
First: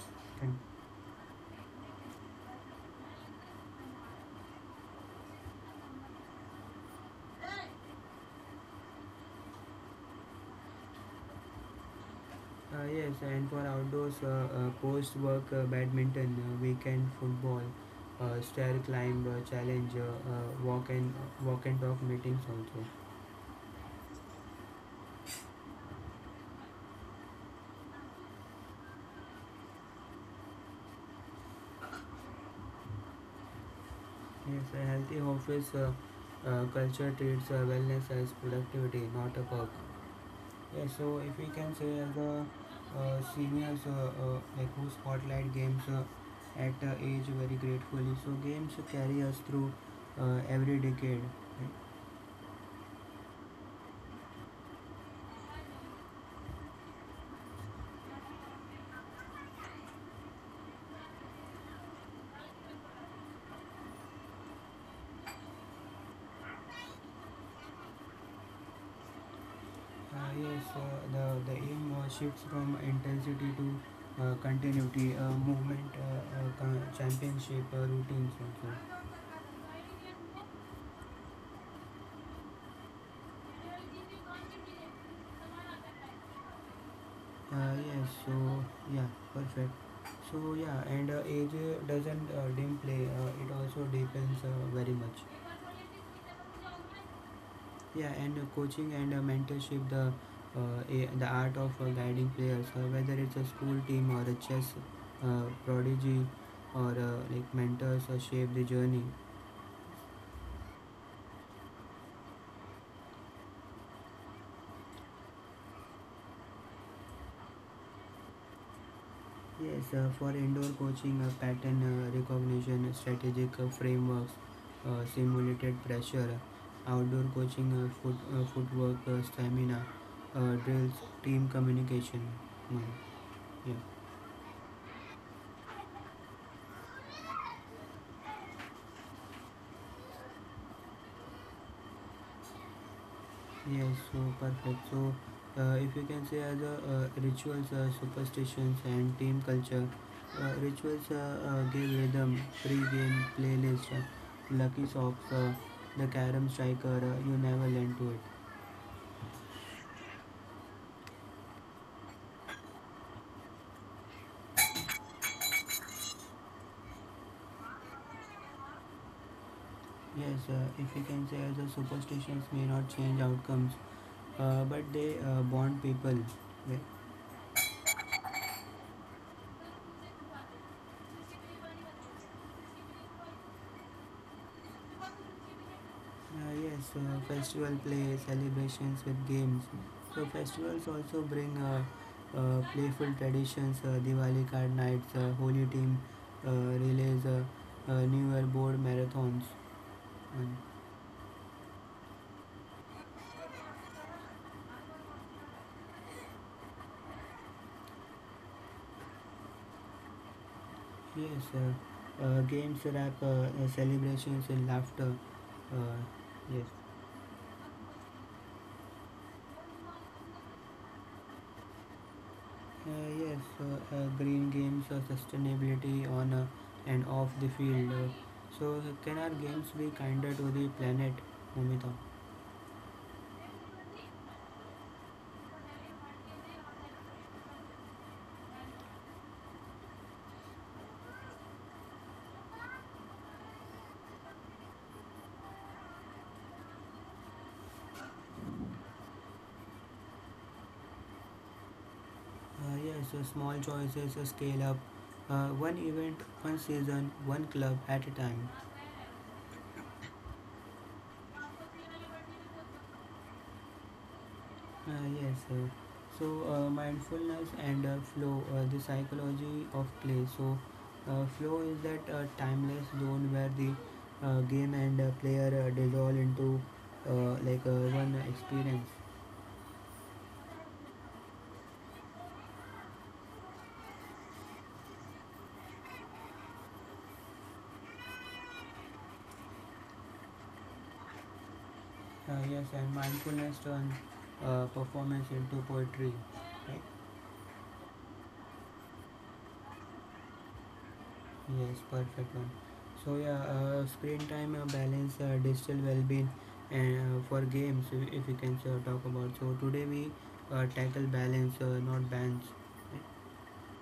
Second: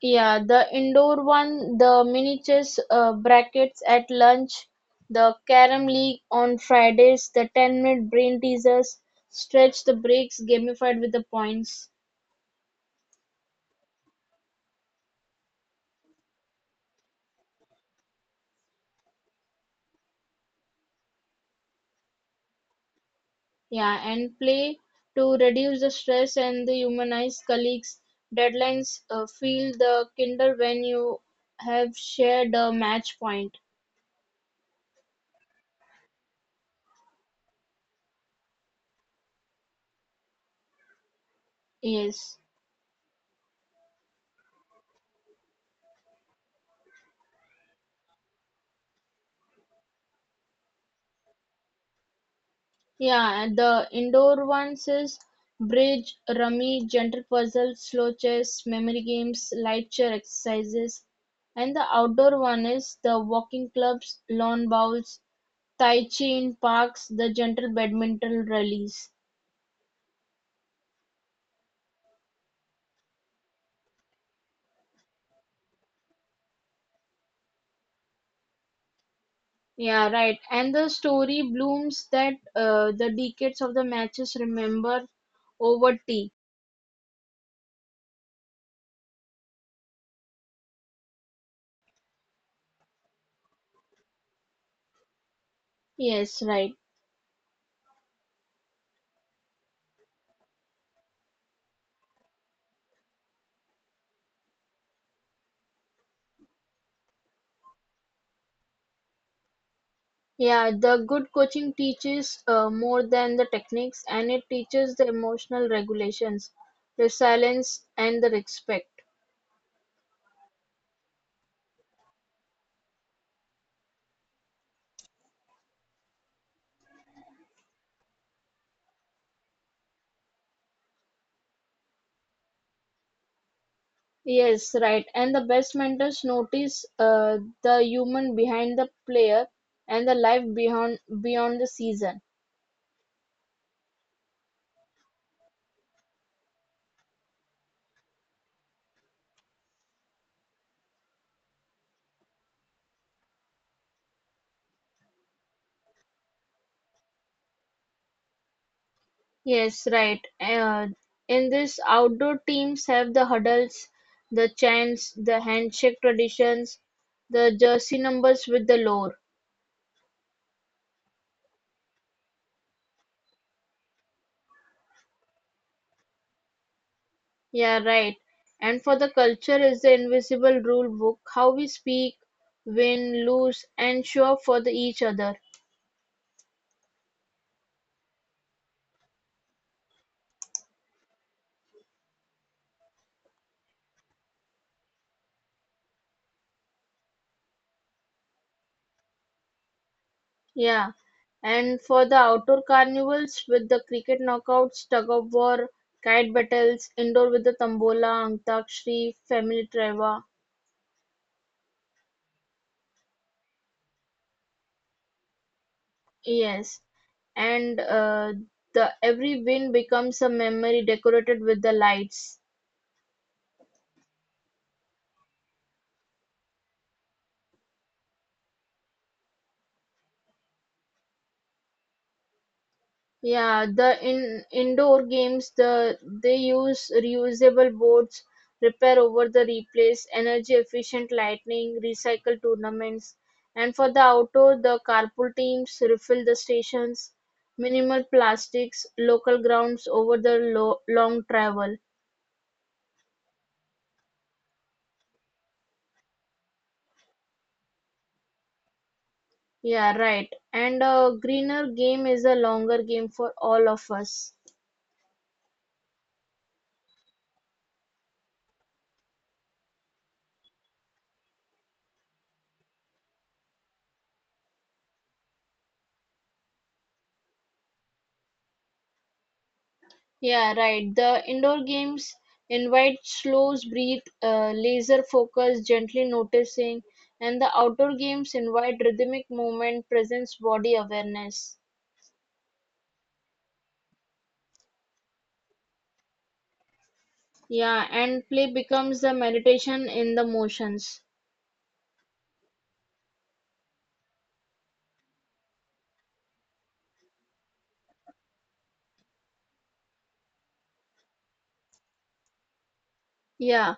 Speaker 2: Yeah, the indoor one, the mini chess brackets at lunch, the carom league on Fridays, the 10-minute brain teasers, stretch the breaks gamified with the points.
Speaker 1: Yes, and for outdoors, post work badminton, weekend football, stair climb challenge, walk and talk meetings also.
Speaker 2: Yeah, and play to reduce the stress and the humanize colleagues. Deadlines feel the kinder when you have shared a match point.
Speaker 1: Yes, a healthy office culture treats wellness as productivity, not a perk. Yes, so if we can say as
Speaker 2: Yes.
Speaker 1: a seniors like who spotlight games at age very gratefully. So games carry us through every decade.
Speaker 2: Yeah, and the indoor ones is bridge, rummy, gentle puzzle, slow chess, memory games, light chair exercises. And the outdoor one is the walking clubs, lawn bowls, tai chi in parks, the gentle badminton rallies.
Speaker 1: Yes, the, the aim shifts from intensity to continuity, movement, championship routines also.
Speaker 2: Yeah, right. And the story blooms that the decades of the matches remember over tea.
Speaker 1: Yes, so yeah, perfect. So yeah, and age doesn't dim play, it also depends very much.
Speaker 2: Yes, right.
Speaker 1: Yeah, and coaching and mentorship, the art of guiding players, whether it's a school team or a chess prodigy or like mentors shape the journey.
Speaker 2: Yeah, the good coaching teaches more than the techniques and it teaches the emotional regulations, the silence, and the respect.
Speaker 1: Yes, for indoor coaching, pattern recognition, strategic frameworks, simulated pressure, outdoor coaching, footwork, stamina, drills, team communication. Mm, yeah.
Speaker 2: Yes, right. And the best mentors notice the human behind the player and the life beyond the season.
Speaker 1: Yes, so perfect. So, if you can say as a rituals, superstitions, and team culture, rituals give rhythm, pre-game playlist, lucky socks, the carom striker, you never learn to it.
Speaker 2: Yes, right. In this, outdoor teams have the huddles, the chants, the handshake traditions, the jersey numbers with the lore.
Speaker 1: Yes, if we can say the superstitions may not change outcomes, but they bond people. Right?
Speaker 2: Yeah, right. And for the culture is the invisible rule book, how we speak, win, lose, and show up for the each other.
Speaker 1: Yes, festival play, celebrations with games. So festivals also bring playful traditions, Diwali card nights, holy team relays, New Year board marathons. And
Speaker 2: Yeah. And for the outdoor carnivals with the cricket knockouts, tug of war, kite battles, indoor with the tambola, antakshri, family treva.
Speaker 1: yes, games wrap celebrations in laughter. Uh, yes.
Speaker 2: Yes. And the every win becomes a memory decorated with the lights.
Speaker 1: Uh, yes, Green games or sustainability on and off the field. So, can our games be kinder to the planet, Mumita?
Speaker 2: Yeah, the in indoor games they use reusable boards, repair over the replace, energy efficient lighting, recycle tournaments, and for the outdoor the carpool teams refill the stations, minimal plastics, local grounds over the long travel.
Speaker 1: Yes, small choices scale up. One event, one season, one club at a time.
Speaker 2: Yeah, right. And a greener game is a longer game for all of us.
Speaker 1: Yes, so mindfulness and flow, the psychology of play. So, flow is that timeless zone where the game and player dissolve into like one experience.
Speaker 2: Yeah, right. The indoor games invite slow breath, laser focus, gently noticing, and the outdoor games invite rhythmic movement, presence, body awareness.
Speaker 1: Yes, and mindfulness turns performance into poetry, right?
Speaker 2: Yeah, and play becomes the meditation in the motions.
Speaker 1: Yes, perfect one. So yeah, screen time balance, digital well-being, and for games, if we can talk about. So today we tackle balance, not bans.
Speaker 2: Yeah,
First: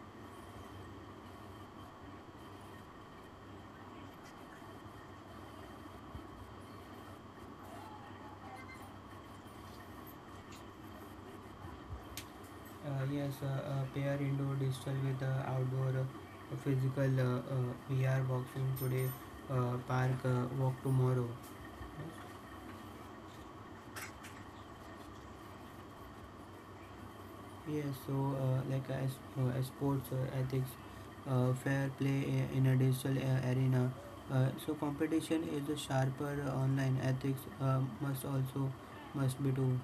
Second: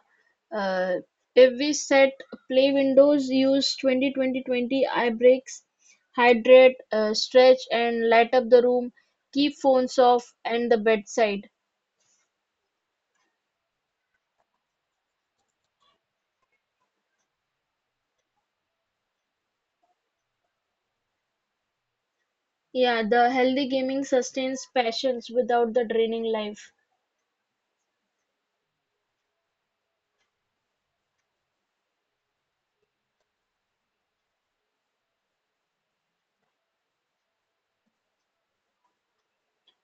Speaker 2: uh, if we set play windows, use 20, 20, 20 eye breaks, hydrate, stretch, and light up the room, keep phones off and the bedside.
Speaker 1: Yes, pair indoor digital with outdoor physical VR boxing today, park walk tomorrow. Yes.
Speaker 2: Yeah, the healthy gaming sustains passions without the draining life.
Speaker 1: Yes, so uh, like uh, as, as sports ethics, fair play in a digital arena. So competition is a sharper online ethics must also must be too,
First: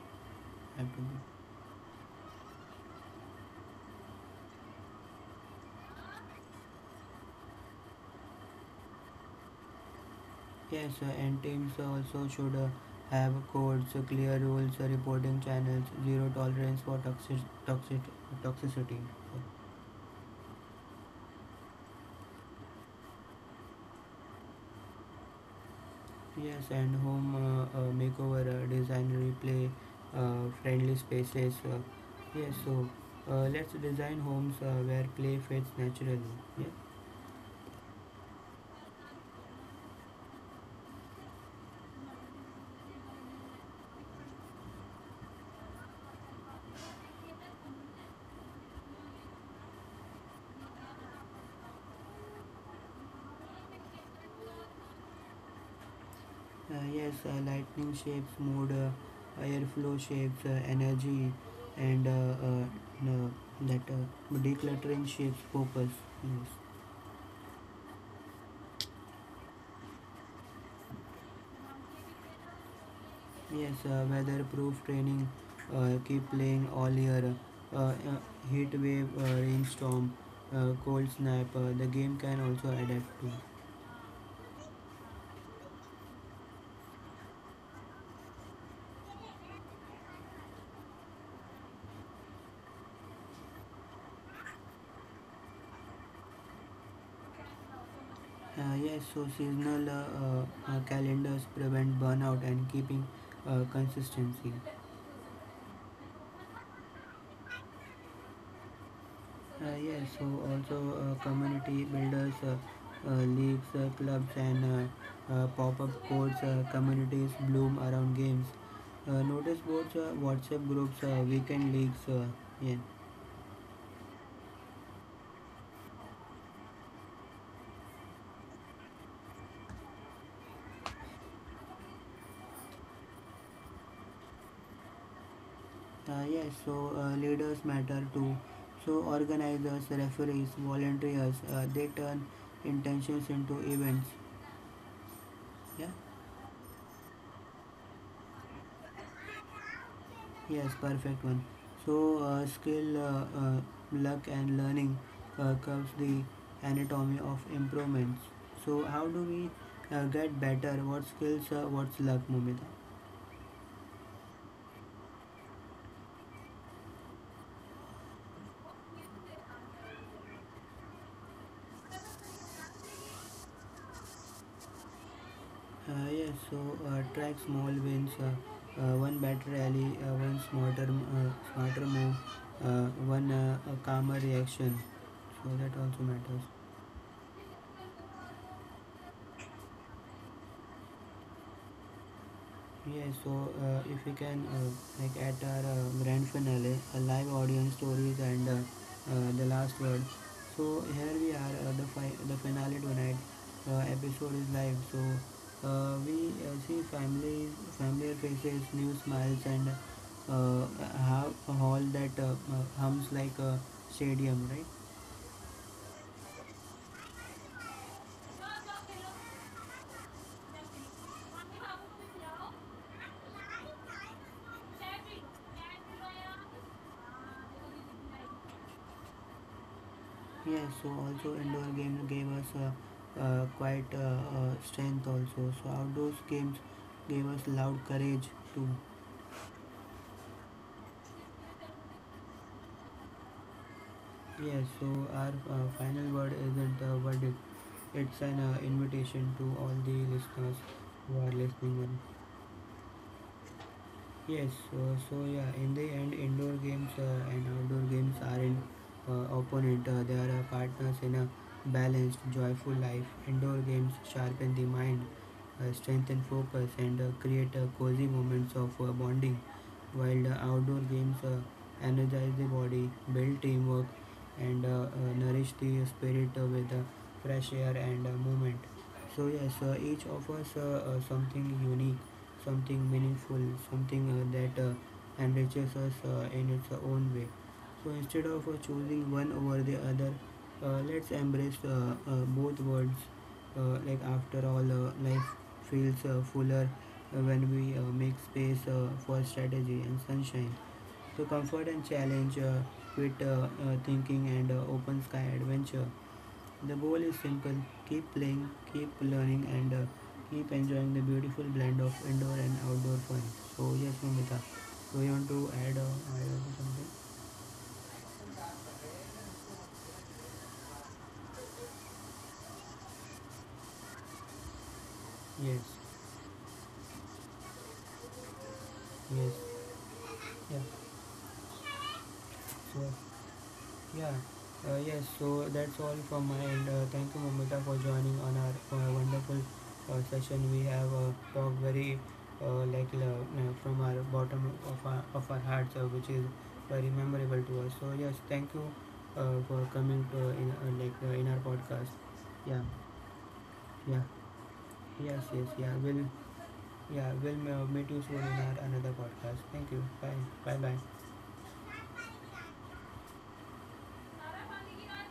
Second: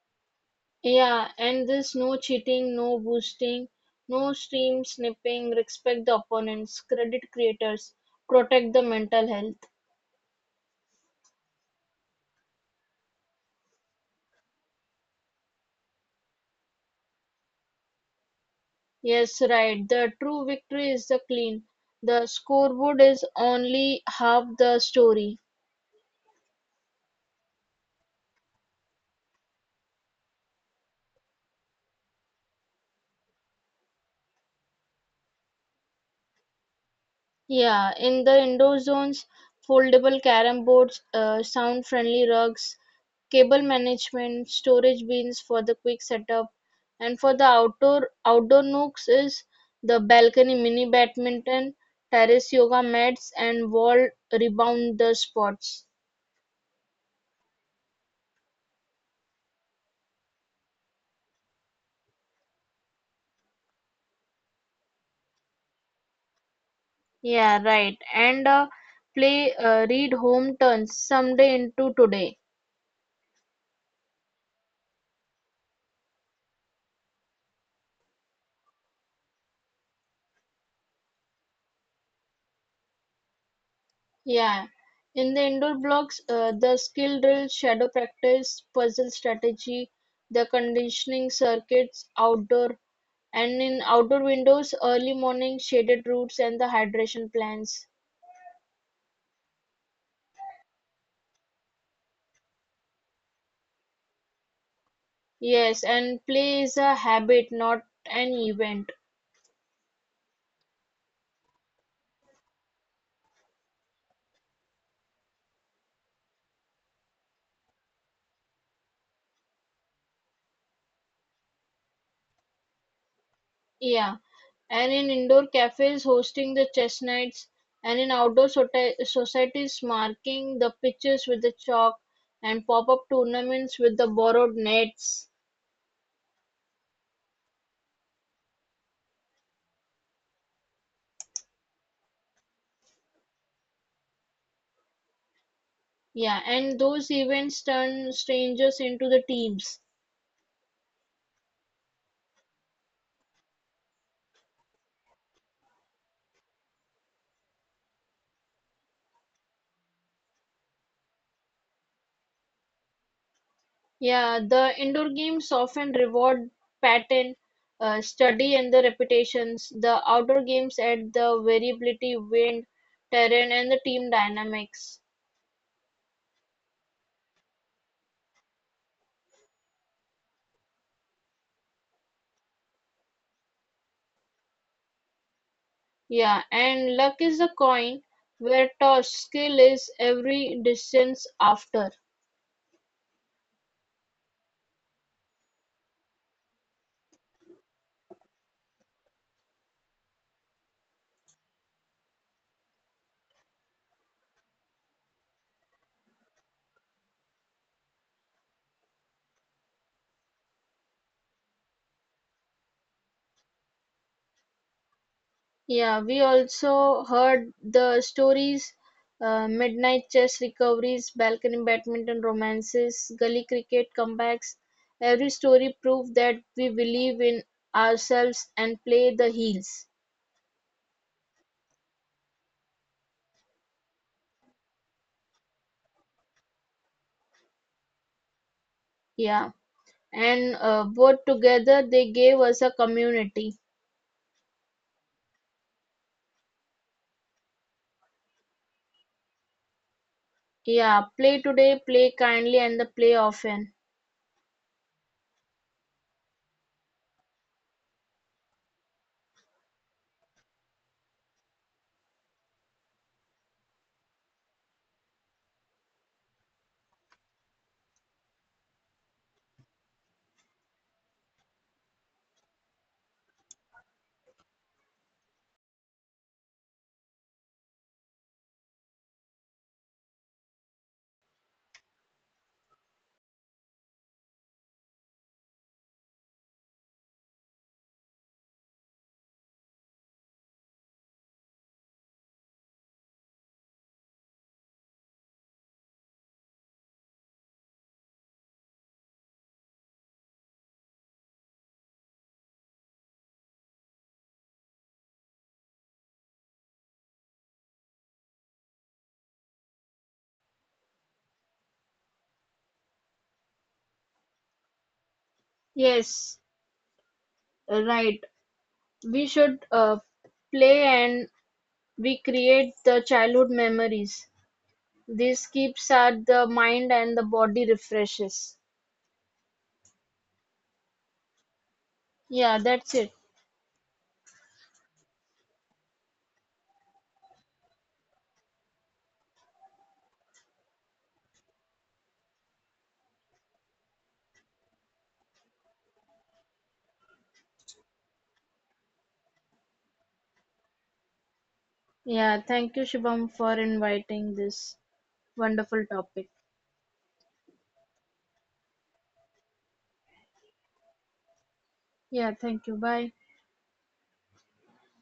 Speaker 1: have to be.
Speaker 2: Yeah, and there's no cheating, no boosting, no stream snipping, respect the opponents, credit creators, protect the mental health.
Speaker 1: Yes, and teams also should have codes, clear rules, reporting channels, zero tolerance for toxic toxicity.
Speaker 2: Yes, right. The true victory is the clean. The scoreboard is only half the story.
Speaker 1: Yes, and home makeover, design replay, friendly spaces. Yes, so let's design homes where play fits naturally. Yeah.
Speaker 2: Yeah, in the indoor zones, foldable carom boards, sound friendly rugs, cable management, storage bins for the quick setup, and for the outdoor nooks is the balcony mini badminton, terrace yoga mats, and wall rebounder spots.
Speaker 1: Yes, lightning shapes, mood, airflow shapes, energy, and n- that decluttering shapes focus. Yes.
Speaker 2: Yeah, right. And play read home turns someday into today.
Speaker 1: Yes, weatherproof training. Keep playing all year. Uh, uh, Heat wave, rainstorm, cold snap. The game can also adapt to.
Speaker 2: Yeah. In the indoor blocks, the skill drill, shadow practice, puzzle strategy, the conditioning circuits, outdoor. And in outdoor windows, early morning shaded routes and the hydration plans.
Speaker 1: Yes, so seasonal uh, calendars prevent burnout and keeping consistency.
Speaker 2: Yes, and play is a habit, not an event.
Speaker 1: Yes, so also community builders, leagues, clubs, and pop-up courts, communities bloom around games. Notice boards, WhatsApp groups, weekend leagues. Uh, yeah.
Speaker 2: Yeah, and in indoor cafes, hosting the chess nights, and in outdoor societies, marking the pitches with the chalk and pop up tournaments with the borrowed nets.
Speaker 1: Uh, Yes, so leaders matter too. So organizers, referees, volunteers, they turn intentions into events. Yeah.
Speaker 2: Yeah, and those events turn strangers into the teams.
Speaker 1: Yes, perfect one. So, skill, luck, and learning comes the anatomy of improvements. So, how do we get better? What skills? What's luck, Mumita?
Speaker 2: Yeah, the indoor games often reward pattern study and the reputations. The outdoor games add the variability, wind, terrain, and the team dynamics.
Speaker 1: Yes. So, track small wins. One better rally. One smarter move. One a calmer reaction. So that also
Speaker 2: Yeah,
Speaker 1: matters.
Speaker 2: and luck is a coin where tossed skill is every distance after.
Speaker 1: Yeah, so if we can like at our grand finale, a live audience stories and the last word. So here we are, the the finale tonight. Episode is live, so we see families, familiar faces, new smiles, and uh, have a hall that hums like a stadium, right?
Speaker 2: Yeah, we also heard the stories midnight chess recoveries, balcony badminton romances, gully cricket comebacks. Every story proved that we believe in ourselves and play the heels.
Speaker 1: Yes, so also indoor games gave us quite strength also. So outdoors games gave us loud courage too.
Speaker 2: Yeah, and both together they gave us a community.
Speaker 1: Yes, so our final word isn't a verdict. It's an invitation to all the listeners
Speaker 2: Yeah,
Speaker 1: who are
Speaker 2: play today,
Speaker 1: listening in.
Speaker 2: play kindly, and the play often.
Speaker 1: Yes, so, so yeah, in the end, indoor games and outdoor games are in opponent. They are partners in a balanced, joyful life. Indoor games sharpen the mind, strengthen focus, and create cozy moments of bonding, while the outdoor games energize the body, build teamwork, and nourish the spirit with fresh air and movement. So yes, each offers something unique, something meaningful, something that enriches us in its own way. So instead of choosing one over the other, let's embrace both worlds. Like after all, life feels fuller when we make space for strategy and sunshine. So comfort and challenge, quit thinking and open sky adventure. The goal is simple: keep playing, keep learning, and keep enjoying the beautiful blend of indoor and outdoor fun. So, yes, Mamita, do you want to add, uh,
Speaker 2: Yes,
Speaker 1: add something?
Speaker 2: right. We should play and we create the childhood memories. This
Speaker 1: Yes,
Speaker 2: keeps at the mind and the body refreshes.
Speaker 1: yes, yeah.
Speaker 2: Yeah,
Speaker 1: So,
Speaker 2: that's it.
Speaker 1: yeah, yes, so that's all from my end. Thank you, Mamita, for joining on our wonderful session. We have talked very, uh, like, from our bottom of our hearts, which is very memorable to us. So, yes, thank you for coming to, in our podcast.
Speaker 2: Yeah,
Speaker 1: Yeah,
Speaker 2: thank you, Shubham, for
Speaker 1: yeah,
Speaker 2: inviting this
Speaker 1: yes, yes, yeah.
Speaker 2: wonderful
Speaker 1: We'll,
Speaker 2: topic.
Speaker 1: yeah, we'll meet you soon in our another podcast. Thank you. Bye. Bye bye.
Speaker 2: Yeah, thank you. Bye.